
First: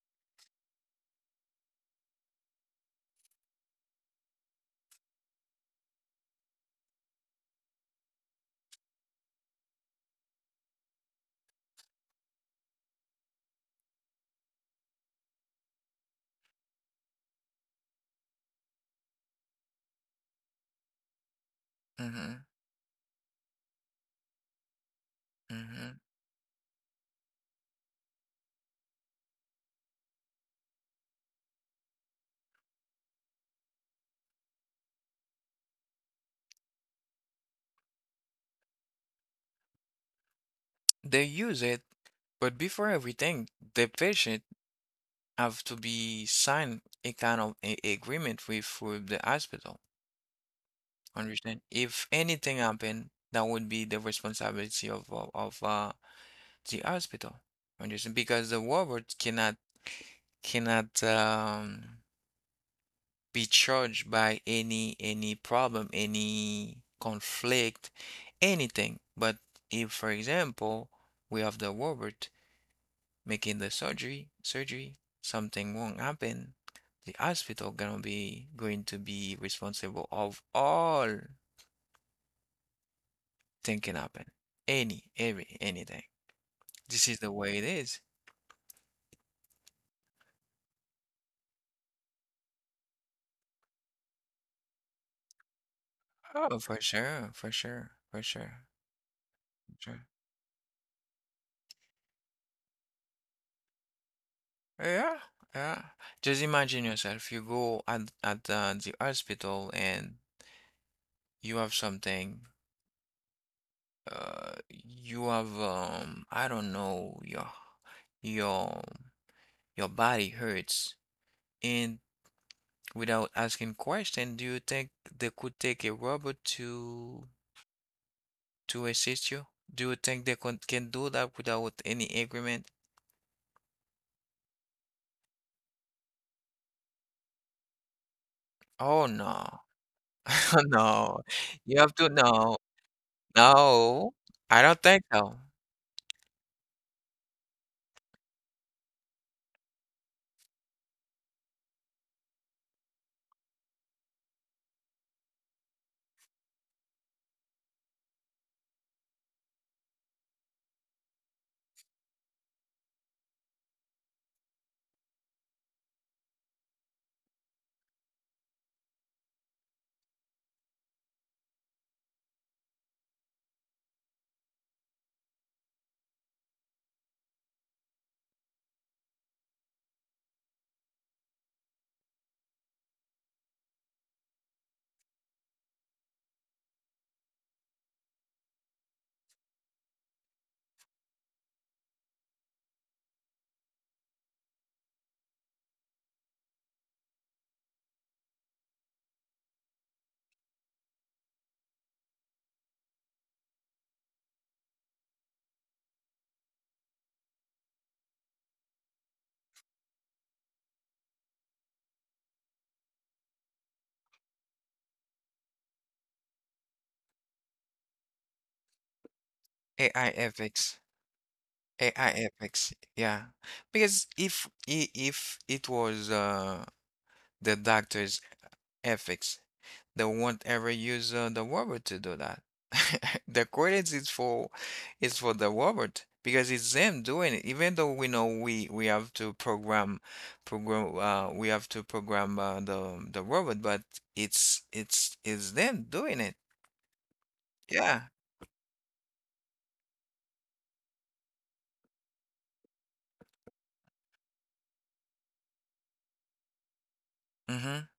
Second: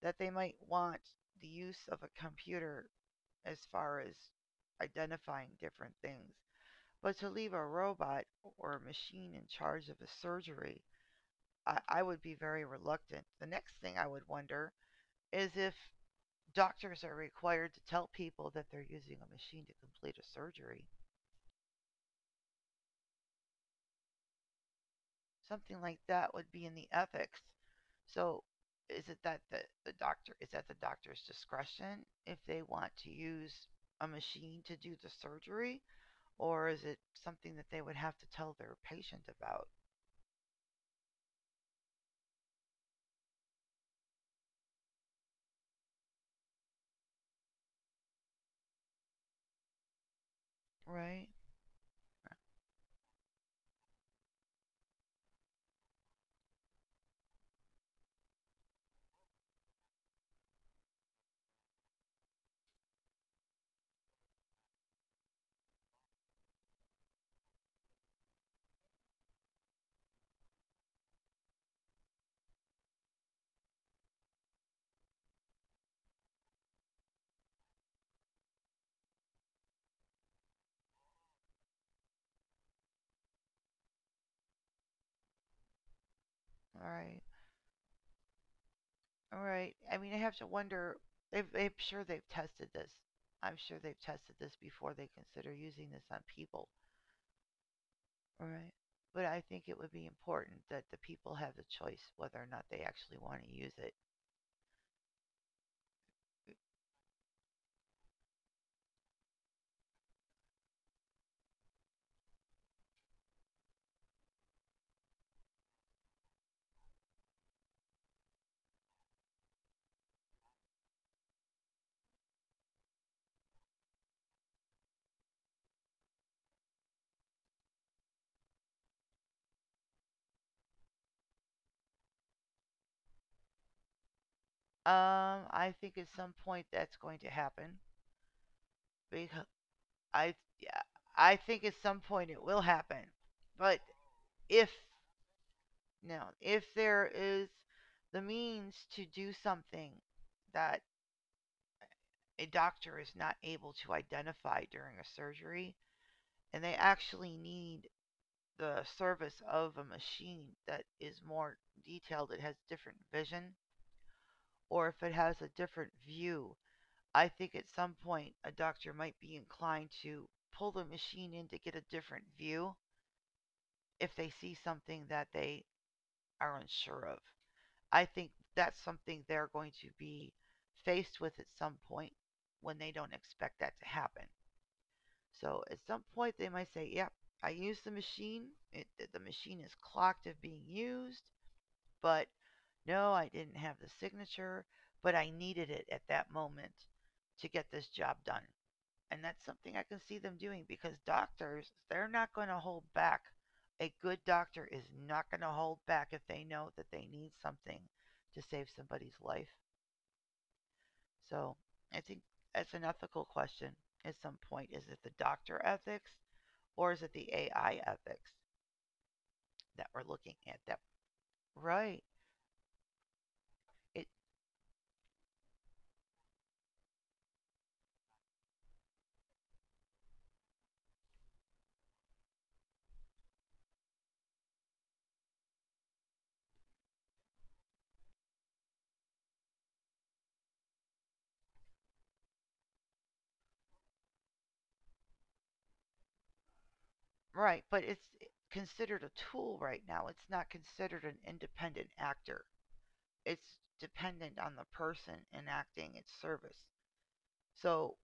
[SPEAKER 1] that they might want the use of a computer as far as identifying different things. But to leave a robot or a machine in charge of a surgery, I would be very reluctant. The next thing I would wonder is if doctors are required to tell people that they're using a machine to complete a surgery.
[SPEAKER 2] Mm-hmm.
[SPEAKER 1] Something
[SPEAKER 2] Mm-hmm.
[SPEAKER 1] like that would be in the ethics. So is it that the doctor is at the doctor's discretion if they want to use a machine to do the surgery, or is it something that they would have to tell their patient about?
[SPEAKER 2] They use it, but before everything, the patient have to be sign a kind of a agreement with the hospital.
[SPEAKER 1] Right.
[SPEAKER 2] Understand? If anything happen, that would be the responsibility of the hospital. Understand? Because the robot cannot cannot um, be charged by any problem, any conflict, anything. But if, for example, we have the robot making the surgery, something won't happen, the hospital gonna be going to be responsible of all thing can happen, any, every, anything.
[SPEAKER 1] All
[SPEAKER 2] This
[SPEAKER 1] right.
[SPEAKER 2] is the way it is.
[SPEAKER 1] All right. I mean, I have to wonder. I'm sure they've tested this. I'm sure they've tested this before they consider using this on
[SPEAKER 2] Oh,
[SPEAKER 1] people.
[SPEAKER 2] for sure, for sure, for
[SPEAKER 1] All right.
[SPEAKER 2] sure,
[SPEAKER 1] But I think it
[SPEAKER 2] for
[SPEAKER 1] would be
[SPEAKER 2] sure.
[SPEAKER 1] important that the people have the choice whether or not they actually want to use it.
[SPEAKER 2] Yeah, yeah. Just imagine yourself. You go at the hospital and you have something. You have I don't know, your your body hurts, and without asking question, do you think they could take a robot to assist you? Do you think they can do that without any agreement?
[SPEAKER 1] I think at some point that's going to happen,
[SPEAKER 2] Oh, no.
[SPEAKER 1] because I yeah,
[SPEAKER 2] No.
[SPEAKER 1] I think at
[SPEAKER 2] You have
[SPEAKER 1] some
[SPEAKER 2] to
[SPEAKER 1] point it
[SPEAKER 2] No,
[SPEAKER 1] will happen. But
[SPEAKER 2] no. I
[SPEAKER 1] if
[SPEAKER 2] don't think so.
[SPEAKER 1] Now, if there is the means to do something that a doctor is not able to identify during a surgery, and they actually need the service of a machine that is more detailed, it has different vision, or if it has a different view, I think at some point a doctor might be inclined to pull the machine in to get a different view if they see something that they are unsure of. I think that's something they're going to be faced with at some point when they don't expect that to happen. So at some point they might say, "Yep, I used the machine. It, the machine is clocked as being used, but no, I didn't have the signature, but I needed it at that moment to get this job done." And that's something I can see them doing because doctors, they're not going to hold back. A good doctor is not going to hold back if they know that they need something to save somebody's life. So I think that's an ethical question at some point. Is it the doctor ethics or is it the AI ethics that we're
[SPEAKER 2] AI
[SPEAKER 1] looking at? That
[SPEAKER 2] ethics.
[SPEAKER 1] right,
[SPEAKER 2] AI ethics. Yeah.
[SPEAKER 1] it
[SPEAKER 2] Because if it was the doctor's ethics, they won't ever use the robot to do that. The credits is for the robot because it's them doing it. Even though we know we have to program the robot, but it's them doing it.
[SPEAKER 1] right, but it's
[SPEAKER 2] Yeah.
[SPEAKER 1] considered a tool right now. It's not considered an independent actor. It's dependent on the person enacting its service.
[SPEAKER 2] Mm-hmm.
[SPEAKER 1] So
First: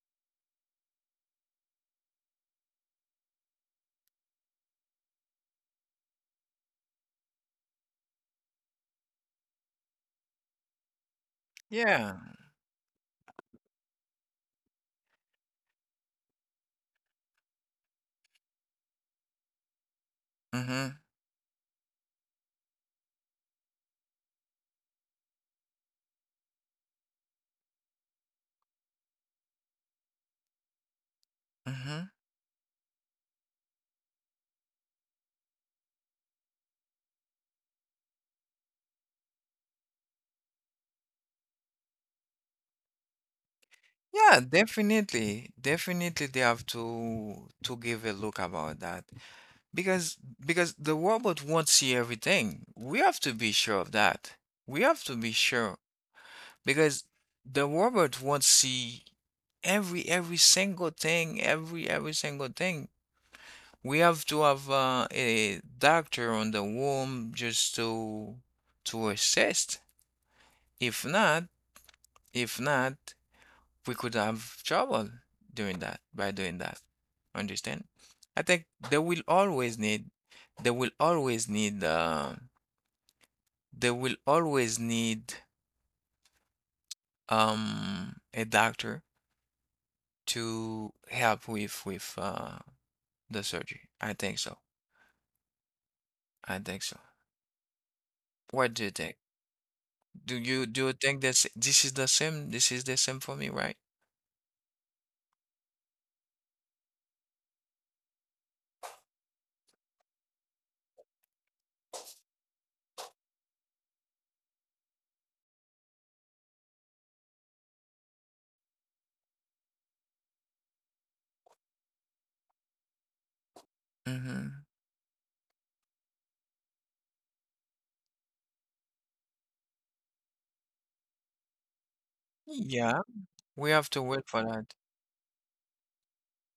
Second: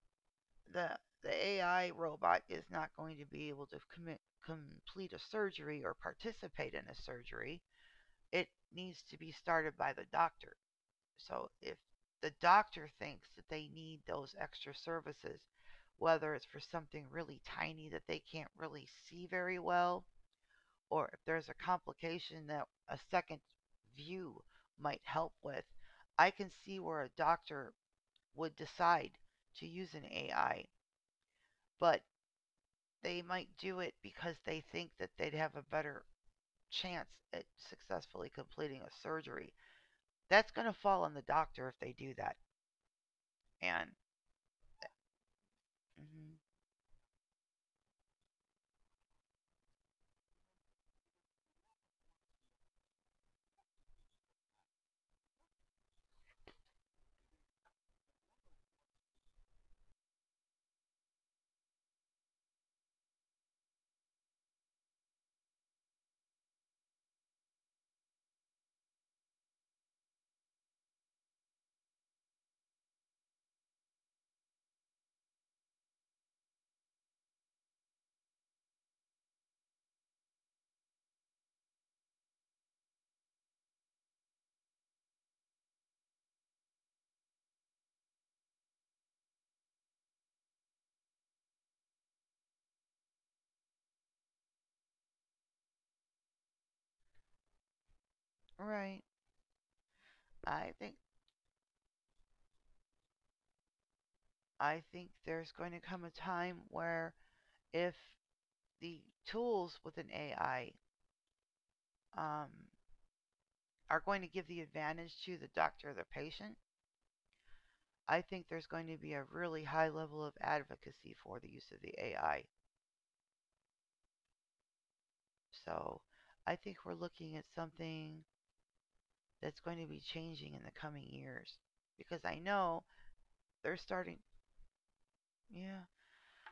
[SPEAKER 1] the AI robot is not going to be able to complete a surgery or participate in a surgery. It needs to be started by the doctor. So if
[SPEAKER 2] Yeah.
[SPEAKER 1] the doctor thinks that they need those extra services, whether it's for something really tiny that they can't really see very well,
[SPEAKER 2] Mm-hmm.
[SPEAKER 1] or if there's a complication that a second view might help with, I can see where a doctor would decide to use an AI. But
[SPEAKER 2] Mm-hmm.
[SPEAKER 1] they might do it because they think that they'd have a better chance at successfully completing a surgery. That's going to fall on the doctor if they do that. And
[SPEAKER 2] Yeah, definitely. Definitely
[SPEAKER 1] mhm.
[SPEAKER 2] they have to give a look about that, because the robot won't see everything. We have to be sure of that. We have to be sure because the robot won't see every single thing, every single thing. We have to have a doctor on the womb just to assist. If not, if not. we could have trouble doing that by doing that. Understand? I think they will always need, they will always need, they will always need a doctor to help with the surgery. I think so. I think so. What do you
[SPEAKER 1] Right.
[SPEAKER 2] think? Do you
[SPEAKER 1] I
[SPEAKER 2] do
[SPEAKER 1] think
[SPEAKER 2] you think that this is the same? This is the same for me, right?
[SPEAKER 1] I think there's going to come a time where if the tools with an AI, um, are going to give the advantage to the doctor or the patient, I think there's going to be a really high level of advocacy for the use of the AI.
[SPEAKER 2] Mm-hmm.
[SPEAKER 1] So I think we're looking at something that's going to be changing in the coming years because I know
[SPEAKER 2] Yeah, we
[SPEAKER 1] they're
[SPEAKER 2] have to
[SPEAKER 1] starting.
[SPEAKER 2] wait for that.
[SPEAKER 1] Yeah,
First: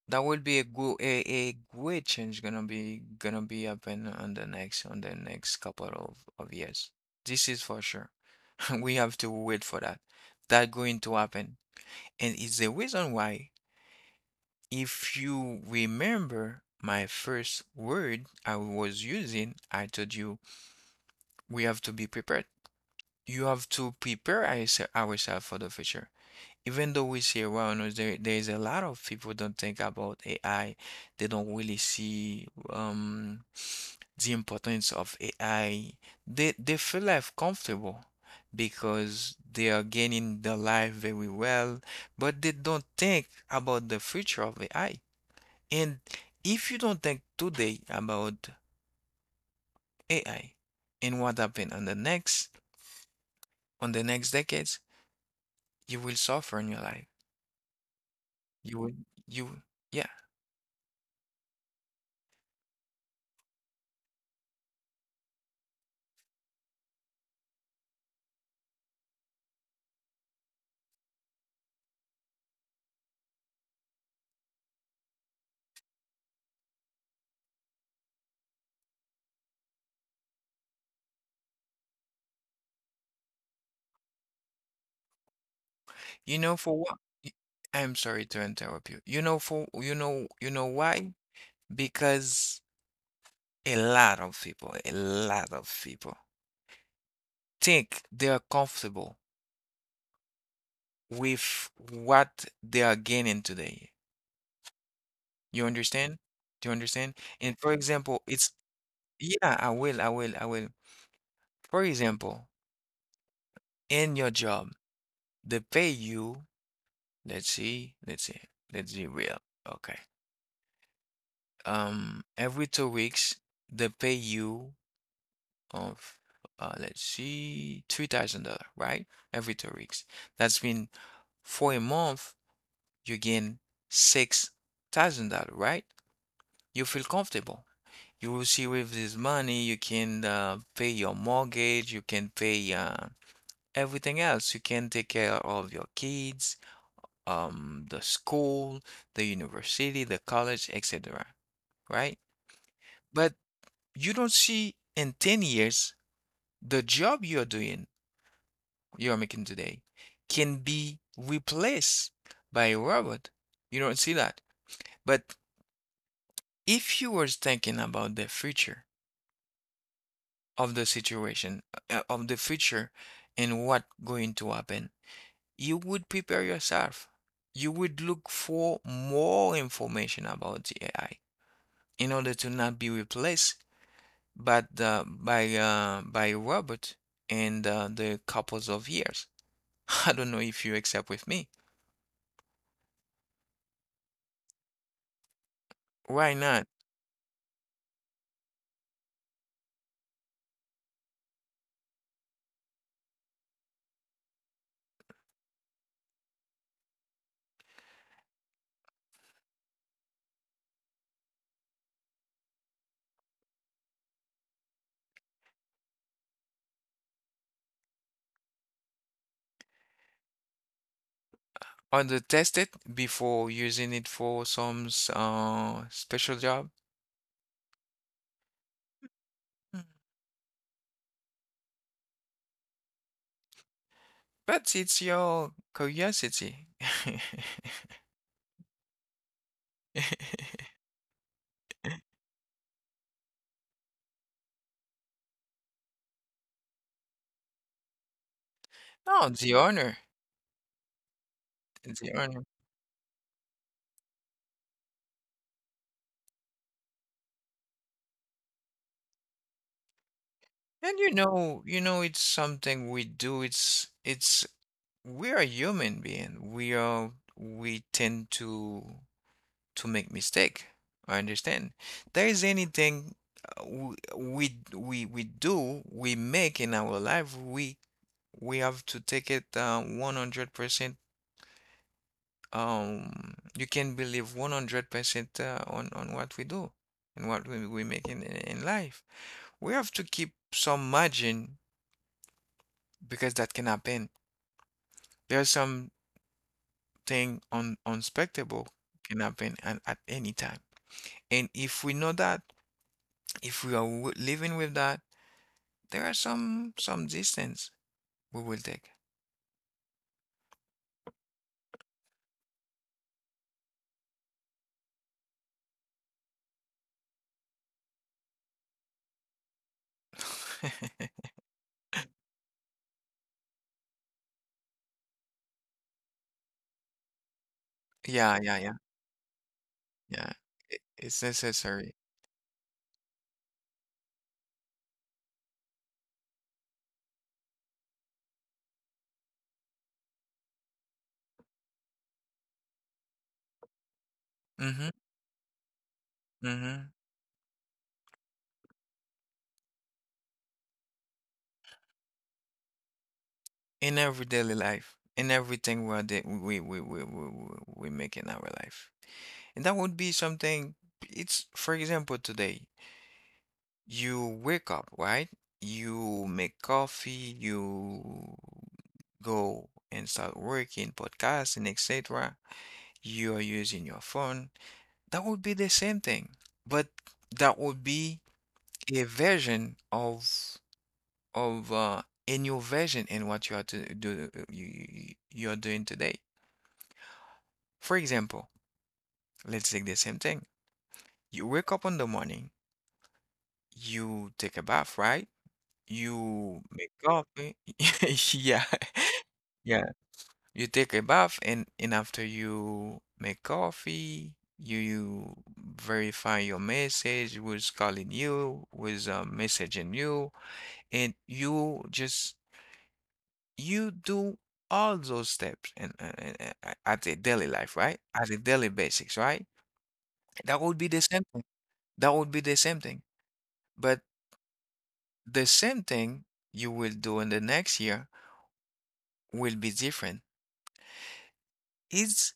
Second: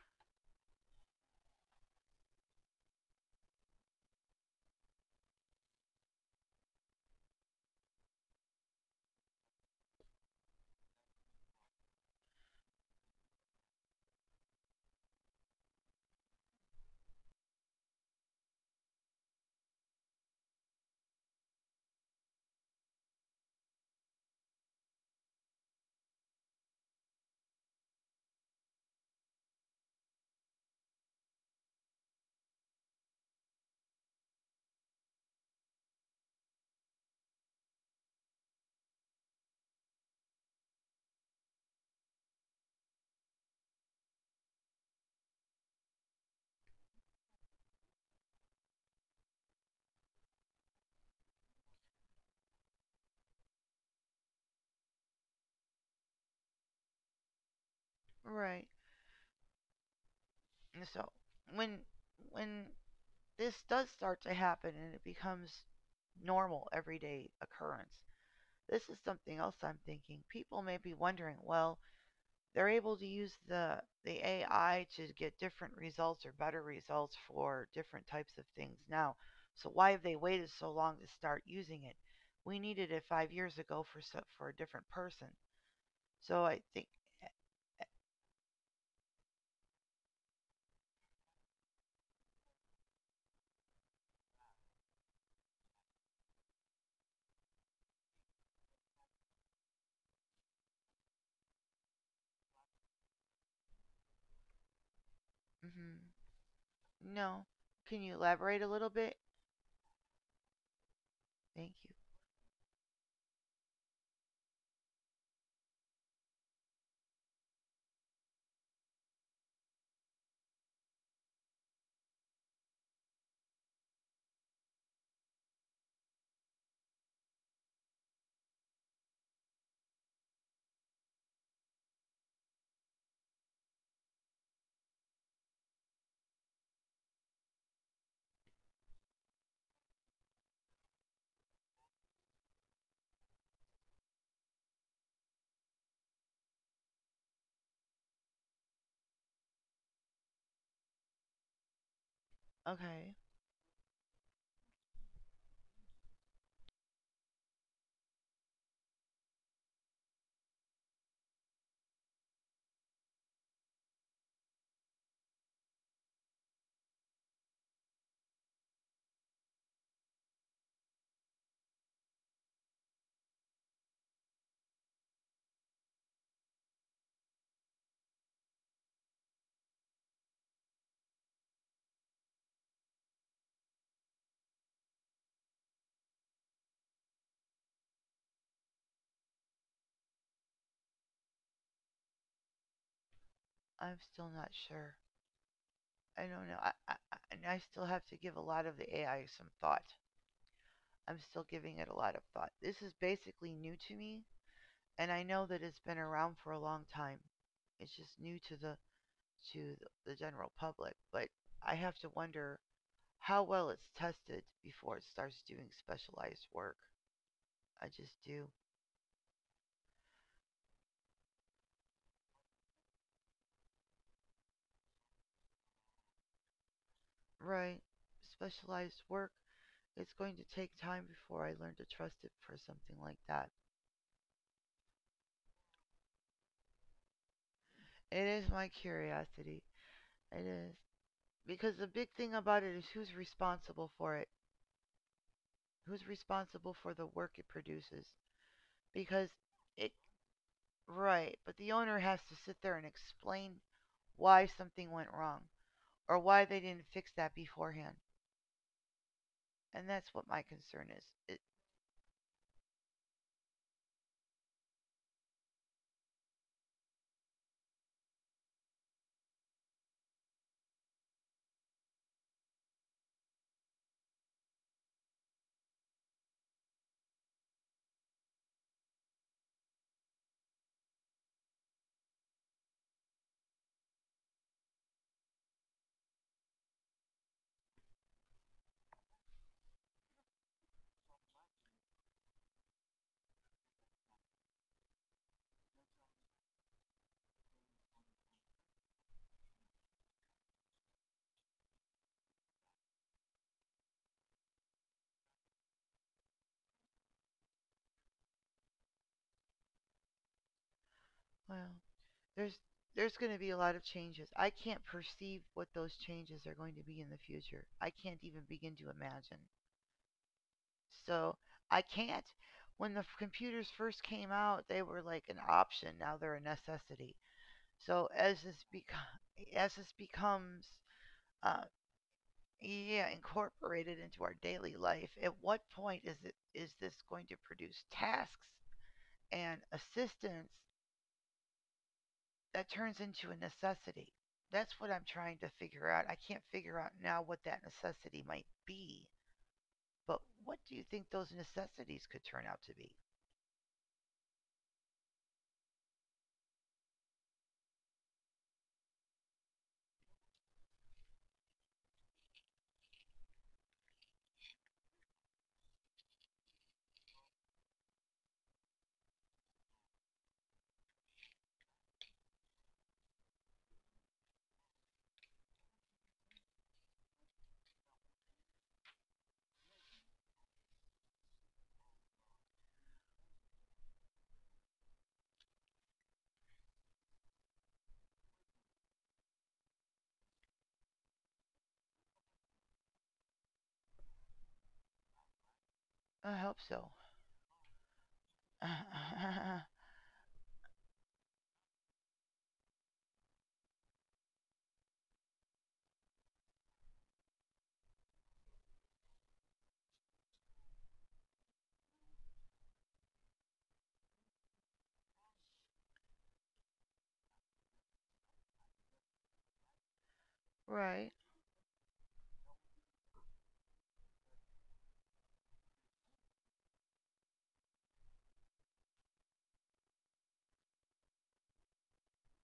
[SPEAKER 2] That will be a great change gonna be happen on the next couple of years. This is for sure. We have to wait for that. That going to happen. And it's the reason why, if you remember my first word I was using, I told you we have to be prepared. You have to prepare ourselves for the future. Even though we see around us, there is a lot of people don't think about AI. They don't really see the importance of AI. They feel life comfortable because they are gaining their life very well, but they don't think about the future of AI. And if you don't think today about AI and what happened on the next decades, you will suffer in your life.
[SPEAKER 1] right.
[SPEAKER 2] You will you Yeah.
[SPEAKER 1] And so when when this does start to happen and it becomes normal everyday occurrence, this is something else I'm thinking. People may be wondering, well, they're able to use the AI to get different results or better results for different types of things now. So why have they waited so long to start using it? We needed it 5 years ago for so- for a different person. So
[SPEAKER 2] You
[SPEAKER 1] I
[SPEAKER 2] know for
[SPEAKER 1] think,
[SPEAKER 2] what? y- I'm sorry to interrupt you. You know for you know why? Because a lot of people think they are comfortable with what they are gaining today. You
[SPEAKER 1] hmm,
[SPEAKER 2] understand? Do you understand?
[SPEAKER 1] no.
[SPEAKER 2] And for
[SPEAKER 1] Can you
[SPEAKER 2] example, it's
[SPEAKER 1] elaborate a little bit?
[SPEAKER 2] yeah, I will.
[SPEAKER 1] Thank
[SPEAKER 2] For
[SPEAKER 1] you.
[SPEAKER 2] example, in your job, they pay you, let's see, let's be real. Okay. Every 2 weeks they pay you of let's see, $3,000, right? Every 2 weeks. That's been for a month you gain $6,000, right? You feel comfortable. You will see with this money you can pay your mortgage, you can pay everything else. You can take care of your kids, the school, the university, the college, etc. Right?
[SPEAKER 1] Okay,
[SPEAKER 2] But you don't see in 10 years the job you are making today can be replaced by a robot. You don't see that. But if you were thinking about the future of the situation, of the future and what going to happen, you would prepare yourself. You would look for more information about the AI in order to not be replaced but by a robot in the couples of years. I don't know if you accept with me.
[SPEAKER 1] I'm still not sure. I
[SPEAKER 2] Why
[SPEAKER 1] don't know. I,
[SPEAKER 2] not?
[SPEAKER 1] I, I- and I still have to give a lot of the AI some thought. I'm still giving it a lot of thought. This is basically new to me, and I know that it's been around for a long time. It's just new to to the general public, but I have to wonder how well it's tested before it starts doing specialized work. I just do.
[SPEAKER 2] Under test it before using it for some special job.
[SPEAKER 1] Right. Specialized work.
[SPEAKER 2] Mm.
[SPEAKER 1] It's going to take time before I learn to trust it for something like that.
[SPEAKER 2] But it's your curiosity.
[SPEAKER 1] It is my curiosity. It is. Because the big thing about it is who's responsible for it, who's responsible for the work it produces. Because
[SPEAKER 2] Oh, the
[SPEAKER 1] it,
[SPEAKER 2] honor,
[SPEAKER 1] right, but the owner has
[SPEAKER 2] the
[SPEAKER 1] to
[SPEAKER 2] honor.
[SPEAKER 1] sit there and explain why something went wrong or why they didn't fix that beforehand. And that's what my concern is.
[SPEAKER 2] And
[SPEAKER 1] It,
[SPEAKER 2] it's something we do. It's we are human being. We tend to make mistake. I understand. There is anything we make in our life. We have to take it 100%. You can believe 100% on what we do and what we make in life. We have to keep some margin because that can happen. There's something un unexpectable can happen at any time. And if we know that, if we are w living with that, there are some distance we will take.
[SPEAKER 1] well, there's going to be a lot of changes. I can't perceive what those changes are going to be in the future. I can't even begin to imagine. So I can't. When the computers first came out, they were like an option. Now they're a necessity. So
[SPEAKER 2] Yeah,
[SPEAKER 1] as
[SPEAKER 2] yeah, yeah,
[SPEAKER 1] this
[SPEAKER 2] yeah.
[SPEAKER 1] becomes
[SPEAKER 2] It's
[SPEAKER 1] uh,
[SPEAKER 2] necessary.
[SPEAKER 1] yeah, incorporated into our daily life, at what point is it is this going to produce tasks and assistance that turns into a necessity. That's what
[SPEAKER 2] Mm-hmm.
[SPEAKER 1] I'm trying to figure out. I can't figure out
[SPEAKER 2] Mm-hmm.
[SPEAKER 1] now what that necessity might be, but what do you think those necessities could turn out to be?
[SPEAKER 2] In every daily life, in everything we're de- we make in our life. And that would be something, for example, today, you wake up, right? You make coffee, you go and start working, podcasting, etc. You are using your phone. That would be the same thing, but that would be a version of a new version in what you are to do you're doing today. For example, let's take the same thing. You wake up in the morning, you take a bath, right?
[SPEAKER 1] I hope
[SPEAKER 2] You
[SPEAKER 1] so.
[SPEAKER 2] make coffee. Yeah, yeah. You take a bath and after you make coffee, you verify your message, who's calling you, who's messaging you, and you just you do all those steps and at a daily life, right? At a daily basics, right? That would be the
[SPEAKER 1] right.
[SPEAKER 2] same thing. That would be the same thing. But the same thing you will do in the next year will be different. It's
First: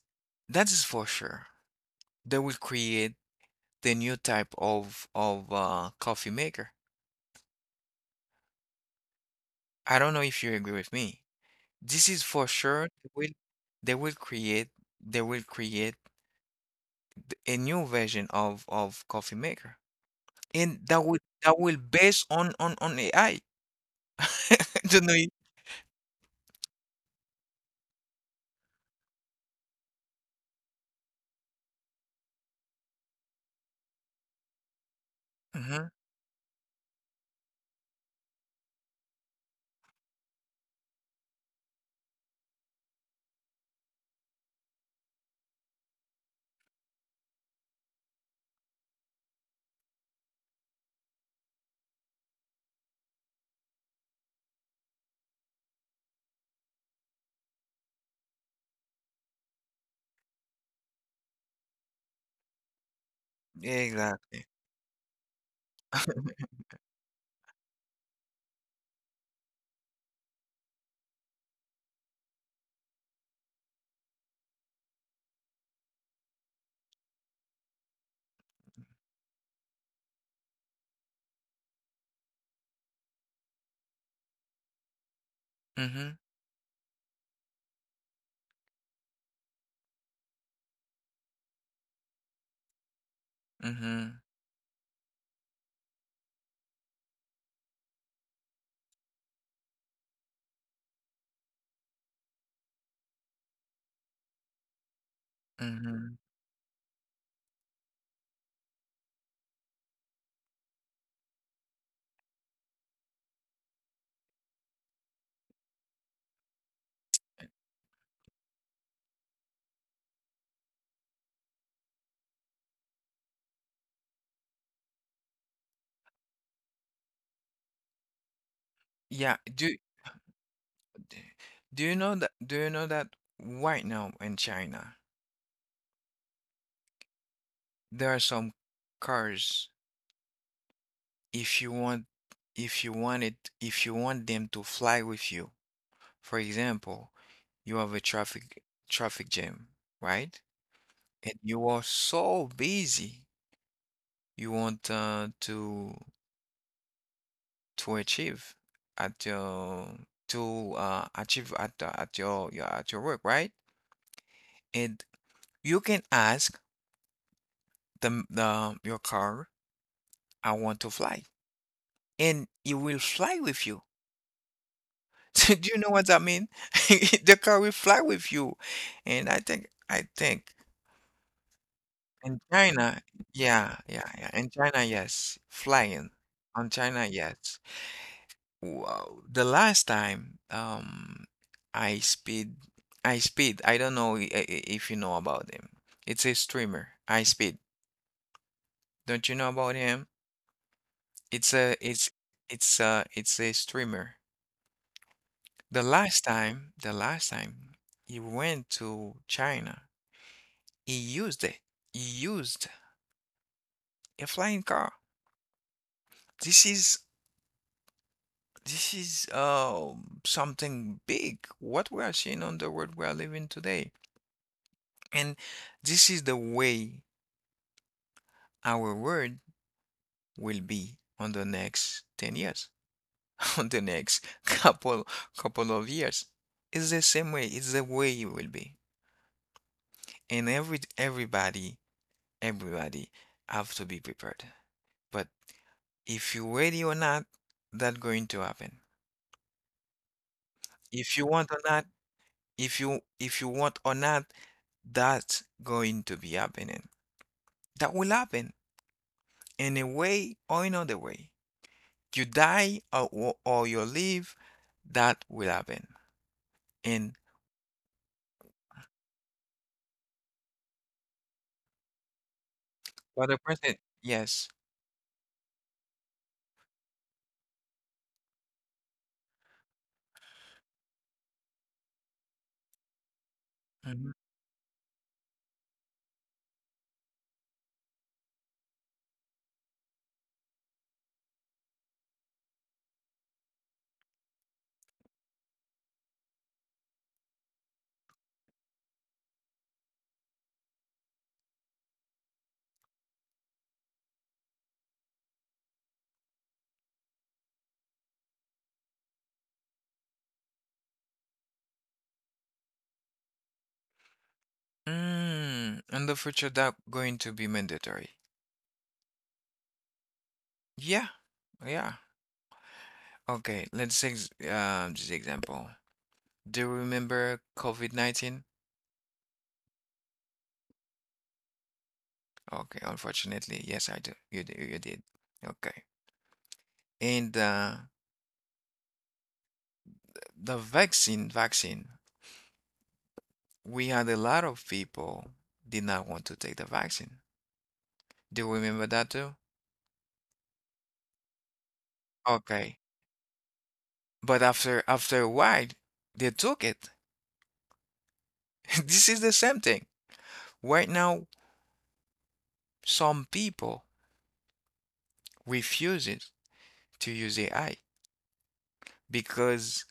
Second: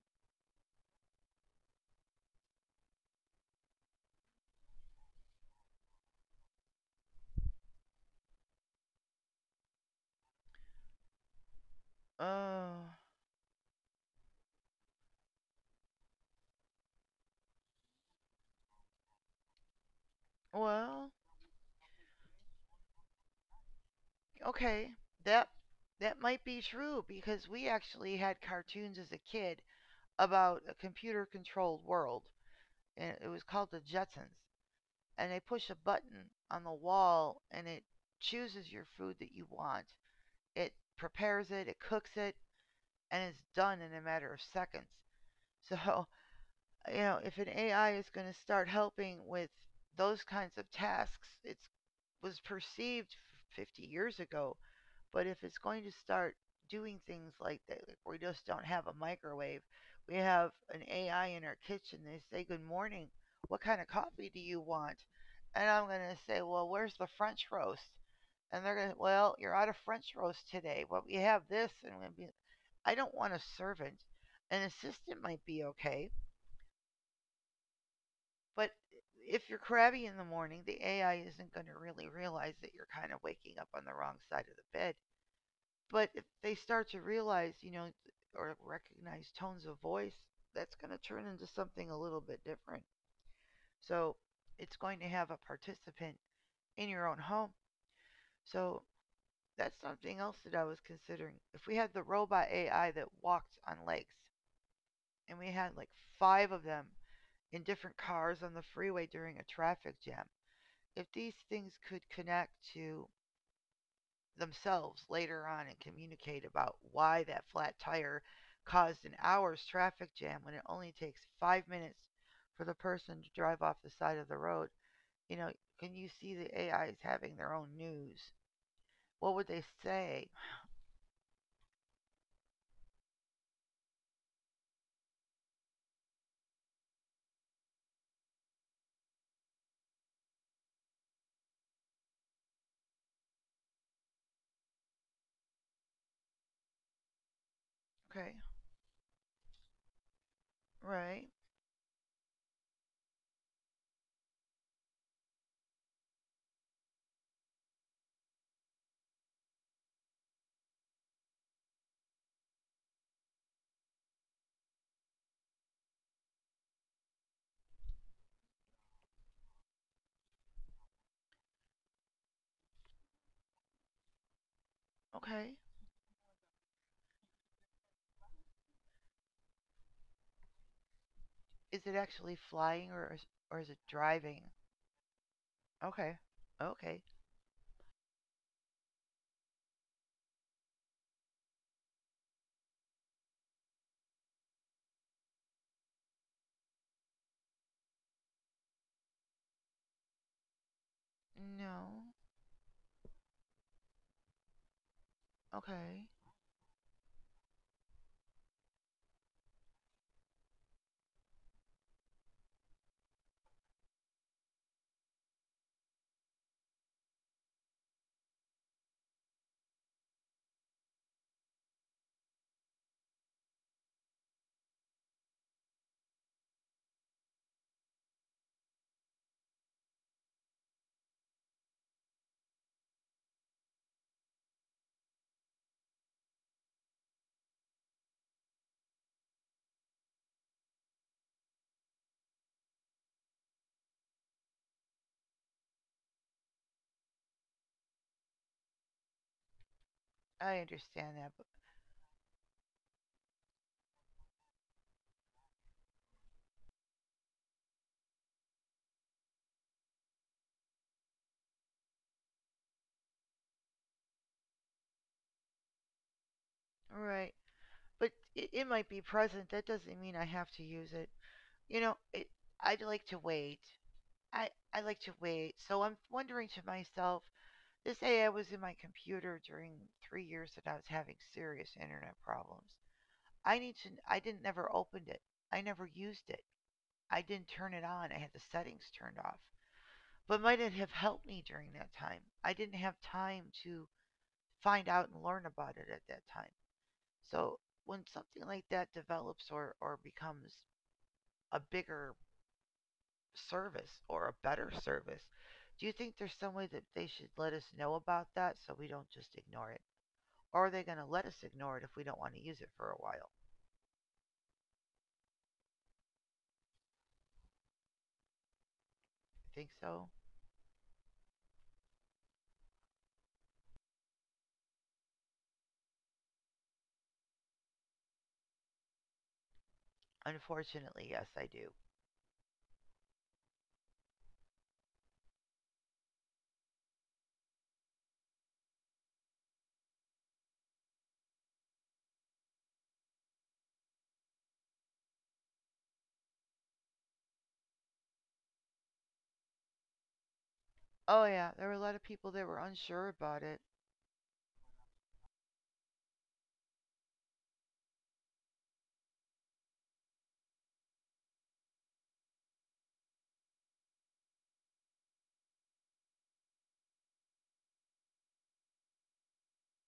[SPEAKER 2] That is for sure. They will create the new type of coffee maker. I don't know if you agree with me. This is for
[SPEAKER 1] Uh,
[SPEAKER 2] sure. They will create they will create a new version of coffee maker, and
[SPEAKER 1] well,
[SPEAKER 2] that will based on AI.
[SPEAKER 1] okay.
[SPEAKER 2] Don't know.
[SPEAKER 1] That that might be true because we actually had cartoons as a kid about a computer controlled world and it was called the Jetsons. And they push a
[SPEAKER 2] Mm-hmm.
[SPEAKER 1] button on the wall and it chooses your food that you want. It prepares it, it cooks it, and it's done in a matter of seconds. So, you know, if an AI is going to start helping with those kinds of tasks, it was perceived 50 years ago, but if it's going to start doing things like that, like we just don't have a microwave, we have an AI in our kitchen. They say, "Good morning. What kind of coffee do
[SPEAKER 2] Exactly.
[SPEAKER 1] you want?" And I'm going to say, "Well, where's the French roast?" And they're going to, "Well, you're out of French roast today, but we have this." And I'm gonna be, I don't want a servant. An assistant might be okay, but if you're crabby in the morning, the AI isn't going to really realize that you're kind of waking up on the wrong side of the bed.
[SPEAKER 2] Mm-hmm.
[SPEAKER 1] But if they start to realize, or recognize tones of voice, that's going to turn into something a little bit different. So
[SPEAKER 2] Mm-hmm.
[SPEAKER 1] it's going to have a participant in your own home. So that's something else that I was considering. If we had the robot AI that walked on lakes and we had like
[SPEAKER 2] Mm-hmm.
[SPEAKER 1] five of them in different cars on the freeway during a traffic jam, if these things could connect to themselves later on and communicate about why that flat tire caused an hour's traffic jam when it only takes five minutes for the person to drive off the side of the road. You know, can you see the AIs having their own news? What
[SPEAKER 2] Yeah.
[SPEAKER 1] would they
[SPEAKER 2] Do
[SPEAKER 1] say?
[SPEAKER 2] Do do you know that right now in China there are some cars if you want if you want it if you want them to fly with you? For example, you have a
[SPEAKER 1] Okay,
[SPEAKER 2] traffic jam, right?
[SPEAKER 1] right,
[SPEAKER 2] And you are so busy you want to at your achieve at your at your work, right? And you can ask the your car, I want to fly, and it will fly with you. So
[SPEAKER 1] okay.
[SPEAKER 2] do you know what that mean? The car will fly with you. And I think
[SPEAKER 1] Is it actually
[SPEAKER 2] in
[SPEAKER 1] flying,
[SPEAKER 2] China,
[SPEAKER 1] or is
[SPEAKER 2] yeah,
[SPEAKER 1] it
[SPEAKER 2] yeah, yeah. In
[SPEAKER 1] driving?
[SPEAKER 2] China, yes. Flying.
[SPEAKER 1] Okay,
[SPEAKER 2] On
[SPEAKER 1] okay.
[SPEAKER 2] China, yes. Wow. The last time I speed I speed, I don't know if you know about him. It's a streamer. I speed. Don't you know about him? It's a
[SPEAKER 1] No,
[SPEAKER 2] it's it's a streamer.
[SPEAKER 1] okay.
[SPEAKER 2] The last time you went to China, he used it. He used a flying car. This is this is something big, what we are seeing on the world we are living today, and this is the way our world will be on the next 10 years, on the next couple of years. It's the same way. It's the way it will be, and everybody have to be prepared. But if you're ready or not, that going to happen.
[SPEAKER 1] I
[SPEAKER 2] If you
[SPEAKER 1] understand that,
[SPEAKER 2] want
[SPEAKER 1] but
[SPEAKER 2] or not, if you want or not, that's going to be happening. That will happen in a way or another way. You die or you live, that will happen. And
[SPEAKER 1] right. But it might be present. That doesn't mean I have to use it. You know, it, I'd like
[SPEAKER 2] for
[SPEAKER 1] to
[SPEAKER 2] the
[SPEAKER 1] wait.
[SPEAKER 2] person, yes.
[SPEAKER 1] I like to wait. So I'm wondering to myself, this AI was in my computer during three years that I was having serious internet problems. I need to.
[SPEAKER 2] Mhm.
[SPEAKER 1] I didn't never opened it. I never used it. I didn't turn it on. I had the settings turned off. But might it have helped me during that time? I didn't have time to find out and learn about it at that time. So when something like that develops or becomes a bigger service or a better service. Do you think there's some way that they should let us know about that so we don't just ignore it? Or are they going to let us ignore it if we don't want to use it for a while?
[SPEAKER 2] Mm, in the future, that going to be mandatory.
[SPEAKER 1] I think so.
[SPEAKER 2] Yeah, yeah. Okay, let's take this example. Do you remember COVID-19?
[SPEAKER 1] Unfortunately, yes, I do.
[SPEAKER 2] Okay, unfortunately, yes, I do. You do, you did. Okay. And the vaccine, we had a lot of people did not want to take the vaccine. Do you remember that too?
[SPEAKER 1] Oh, yeah, there were a lot of people that were
[SPEAKER 2] Okay.
[SPEAKER 1] unsure about it.
[SPEAKER 2] But after a while, they took it. This is the same thing. Right now, some people refuses to use AI because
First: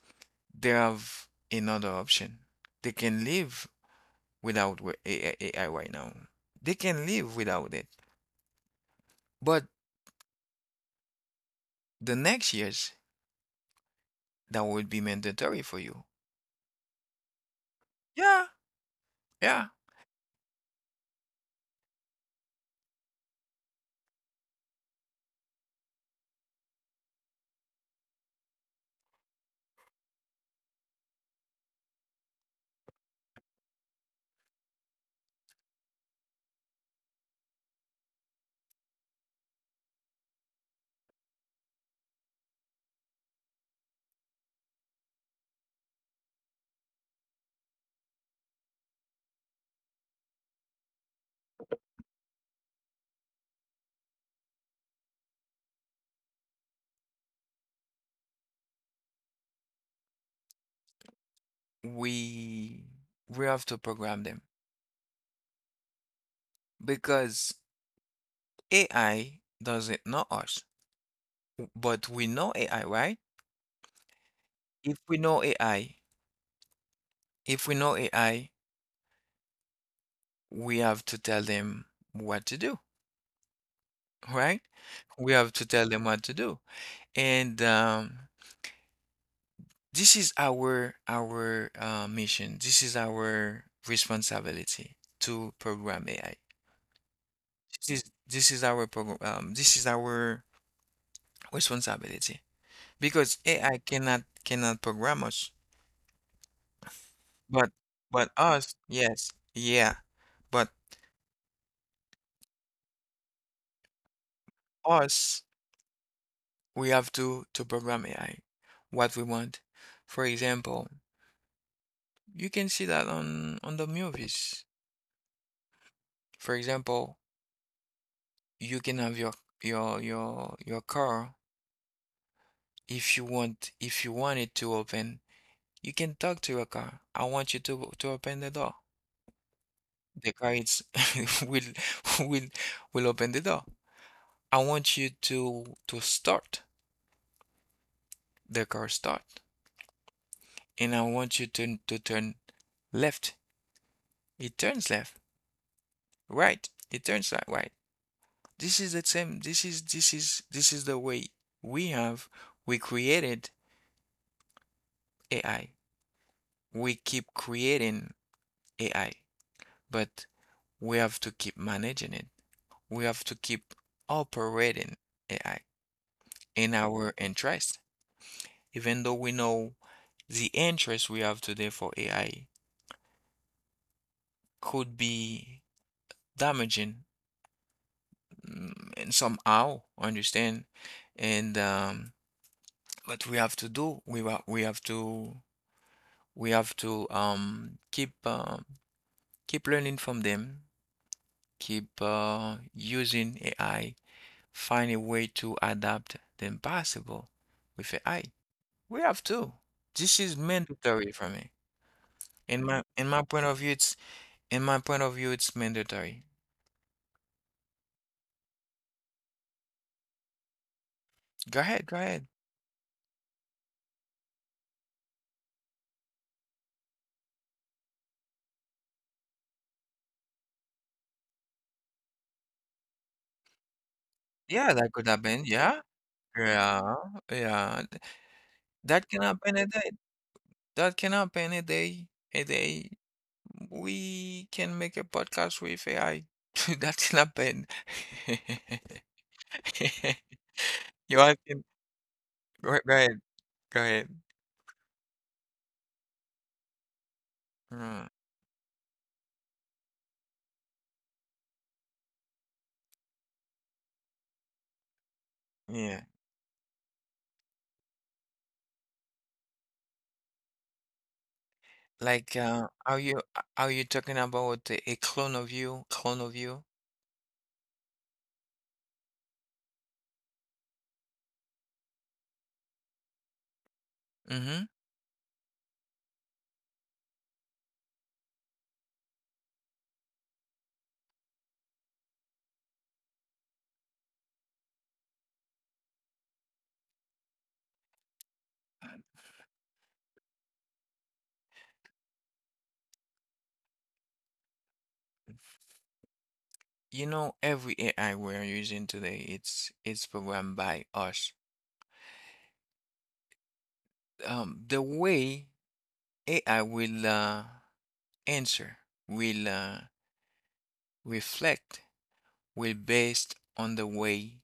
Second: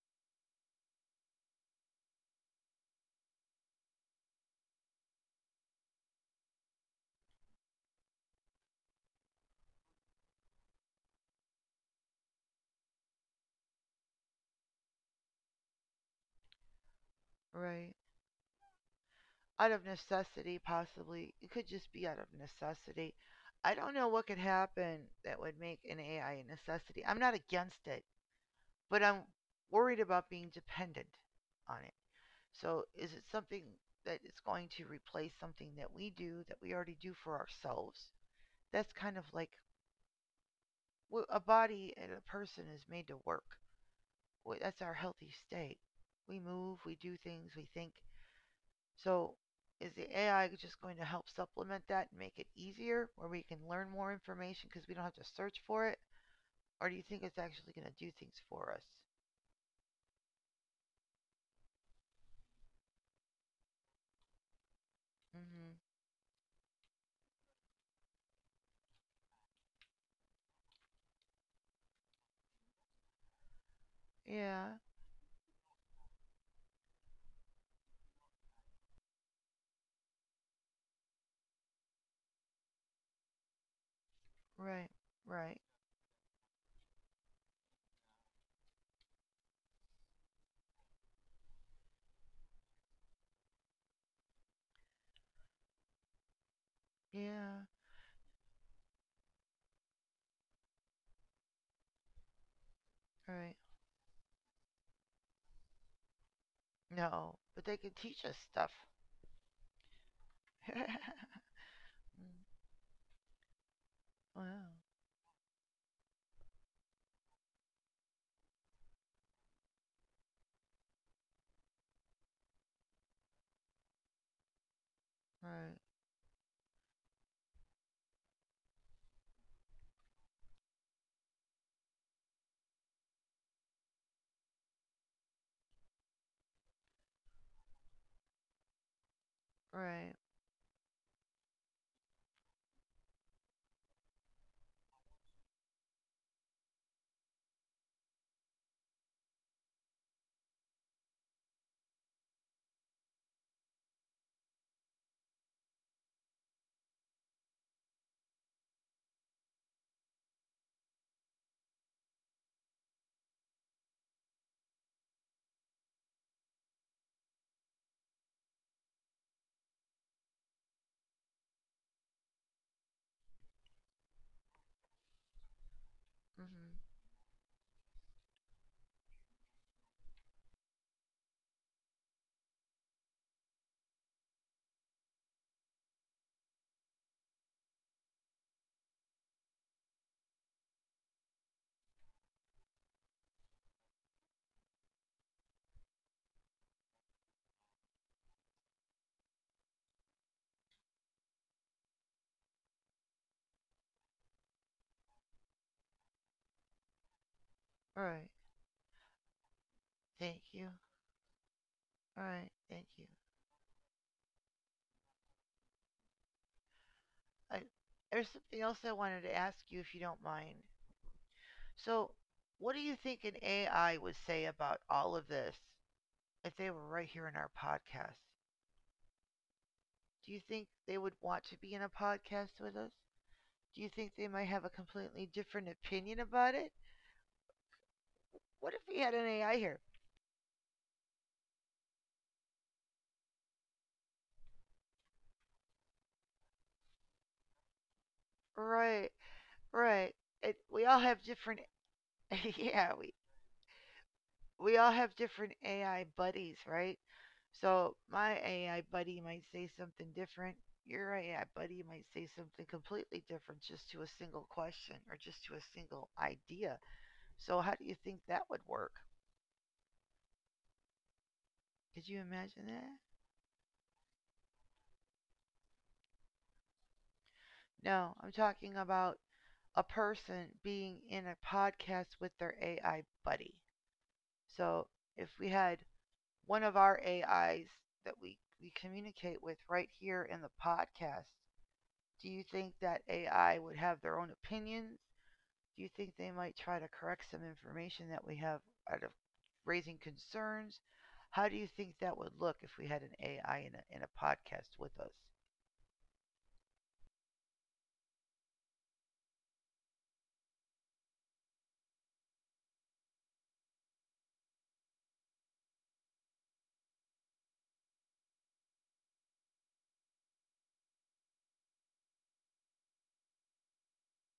[SPEAKER 2] they have another option. They can live without AI right now. They can live without it. But the next years, that would be mandatory for you.
[SPEAKER 1] Right.
[SPEAKER 2] Yeah, yeah.
[SPEAKER 1] Out of necessity, possibly. It could just be out of necessity. I don't know what could happen that would make an AI a necessity. I'm not against it, but I'm worried about being dependent on. So is it something that is going to replace something that we do that we already do for ourselves? That's kind of like, well, a body and a person is made to work. Well, that's our healthy state. We move, we do things, we think. So is the AI just going to help supplement that and make it easier where we can learn more information because we don't have to search for it? Or do you think it's actually going to do things for us?
[SPEAKER 2] We we have to program them
[SPEAKER 1] Hmm.
[SPEAKER 2] because AI doesn't know us, but we know AI, right?
[SPEAKER 1] Yeah,
[SPEAKER 2] If we know AI, if we know AI, we have to tell them what to do, right?
[SPEAKER 1] right,
[SPEAKER 2] We have
[SPEAKER 1] right.
[SPEAKER 2] to tell them what to do. And this is our mission. This is our responsibility to program AI.
[SPEAKER 1] Yeah,
[SPEAKER 2] This is our program. This is our responsibility because
[SPEAKER 1] right.
[SPEAKER 2] AI cannot program us,
[SPEAKER 1] No, but
[SPEAKER 2] but
[SPEAKER 1] they can teach
[SPEAKER 2] but
[SPEAKER 1] us
[SPEAKER 2] us,
[SPEAKER 1] stuff.
[SPEAKER 2] yes, yeah, but
[SPEAKER 1] Mm, wow.
[SPEAKER 2] us, we have to program AI what we want. For example, you can see that on the movies.
[SPEAKER 1] Right.
[SPEAKER 2] For example, you can have your car if you want it to open. You can talk to your car. I want you to open the door.
[SPEAKER 1] Right.
[SPEAKER 2] The guides will will will open the door. I want you to start the car start, and I want you to turn left. It turns left, right. It turns right. This is the same. This is the way we have we created AI. We keep creating AI, but we have to keep managing it. We have to keep operating AI in
[SPEAKER 1] Mm-hmm.
[SPEAKER 2] our interest, even though we know the interest we have today for AI could be damaging, and somehow, understand? And what we have to do, we have to keep learning from them, keep using AI, find a way to adapt the impossible with
[SPEAKER 1] All
[SPEAKER 2] AI.
[SPEAKER 1] right.
[SPEAKER 2] We have to. This is
[SPEAKER 1] Thank you.
[SPEAKER 2] mandatory for me.
[SPEAKER 1] All right.
[SPEAKER 2] In my
[SPEAKER 1] Thank you.
[SPEAKER 2] in my point of view, it's in my point of view, it's mandatory.
[SPEAKER 1] I, there's something else I wanted to ask you if you don't mind.
[SPEAKER 2] Go ahead, go
[SPEAKER 1] So,
[SPEAKER 2] ahead.
[SPEAKER 1] what do you think an AI would say about all of this if they were right here in our podcast? Do you think they would want to be in a podcast with us? Do you think they might have a
[SPEAKER 2] Yeah, that could
[SPEAKER 1] completely
[SPEAKER 2] happen.
[SPEAKER 1] different
[SPEAKER 2] Yeah,
[SPEAKER 1] opinion about it?
[SPEAKER 2] yeah, yeah.
[SPEAKER 1] What if we
[SPEAKER 2] That
[SPEAKER 1] had
[SPEAKER 2] can
[SPEAKER 1] an
[SPEAKER 2] happen
[SPEAKER 1] AI
[SPEAKER 2] a
[SPEAKER 1] here?
[SPEAKER 2] day. That can happen a day. A day. We can make a podcast with AI. That can happen.
[SPEAKER 1] Right. Right. It, we all
[SPEAKER 2] You
[SPEAKER 1] have different.
[SPEAKER 2] asking? Go
[SPEAKER 1] yeah. We
[SPEAKER 2] ahead. Go ahead.
[SPEAKER 1] we all have different AI buddies, right? So
[SPEAKER 2] Mm,
[SPEAKER 1] my AI buddy might say something different. Your AI buddy might say something completely different just to a single question or just to a
[SPEAKER 2] yeah.
[SPEAKER 1] single idea. So how do you think that would work? Could you
[SPEAKER 2] Like,
[SPEAKER 1] imagine that?
[SPEAKER 2] are you talking about a clone of you? Clone of you?
[SPEAKER 1] No, I'm talking about a person being in a podcast with their AI buddy.
[SPEAKER 2] Mm-hmm.
[SPEAKER 1] So if we had one of our AIs that we communicate with right here in the podcast, do you think that AI would have their own opinions? Do you think they might try to correct some information that we have out of raising concerns? How do you think that would look if we had an AI in a podcast with us?
[SPEAKER 2] You know, every AI we're using today, it's programmed by us, the way AI will answer, will reflect, will based on the way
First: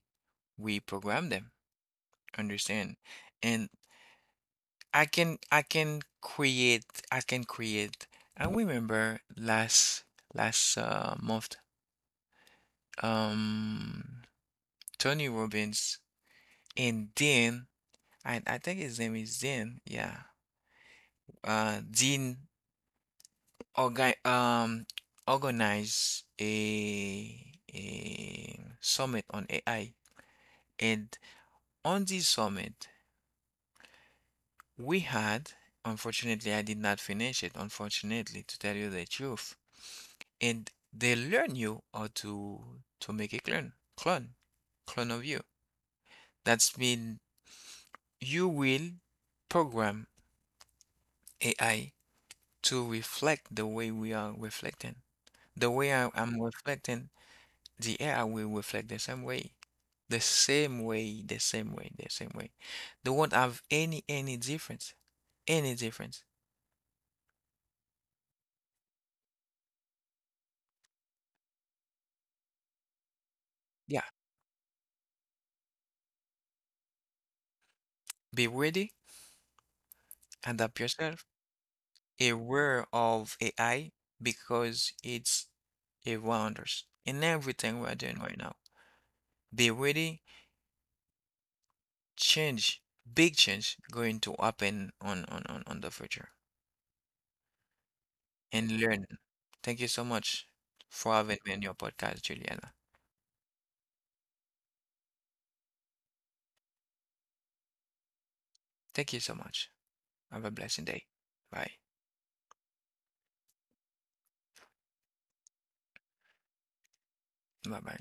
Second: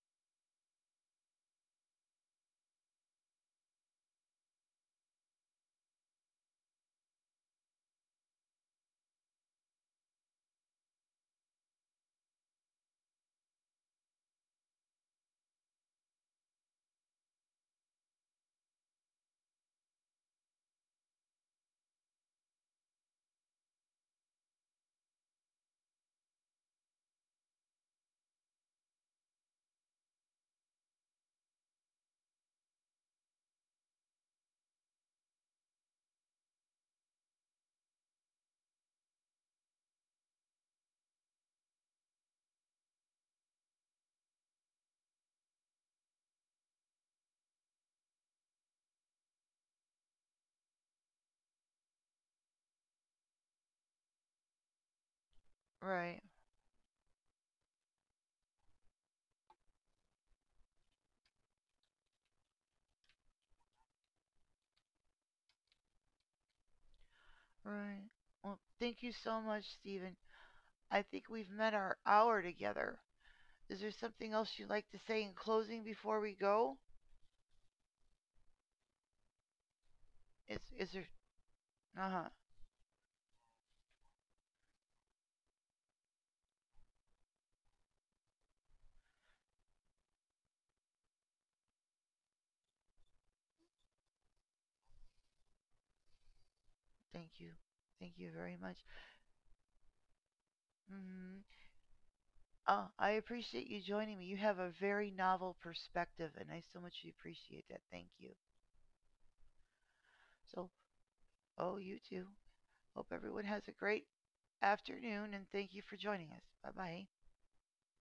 [SPEAKER 2] we program them. Understand? And I can I can create I can create. I remember last month, um Tony Robbins and Dean, I think his name is Dean, yeah, Dean Organ, organize a summit on AI. And on this summit, we had, unfortunately, I did not finish it, unfortunately, to tell you the truth. And they learn you how to make a clone of you. That's mean you will program AI to reflect the way we are reflecting. The way I
[SPEAKER 1] Right,
[SPEAKER 2] am reflecting, the AI will reflect the same way. The same way. They won't have any difference. Any difference.
[SPEAKER 1] right. Well, thank you so much, Stephen. I think we've met our hour together. Is there
[SPEAKER 2] Yeah.
[SPEAKER 1] something else you'd like to say in closing before we go?
[SPEAKER 2] Be ready,
[SPEAKER 1] Is
[SPEAKER 2] adapt
[SPEAKER 1] there?
[SPEAKER 2] yourself,
[SPEAKER 1] Uh huh.
[SPEAKER 2] aware of AI because it's around us in everything we're doing right now. Be ready, change, big change going to happen on the future
[SPEAKER 1] Thank you. Thank you very
[SPEAKER 2] and
[SPEAKER 1] much.
[SPEAKER 2] learn. Thank you so much for
[SPEAKER 1] Hmm.
[SPEAKER 2] having me on your podcast, Juliana.
[SPEAKER 1] Oh, I appreciate you joining me. You have a very novel perspective, and I so much appreciate that. Thank you.
[SPEAKER 2] Thank you so much. Have a
[SPEAKER 1] So,
[SPEAKER 2] blessed day. Bye.
[SPEAKER 1] oh, you too. Hope everyone has a great afternoon, and thank you for joining us. Bye bye.
[SPEAKER 2] Bye bye.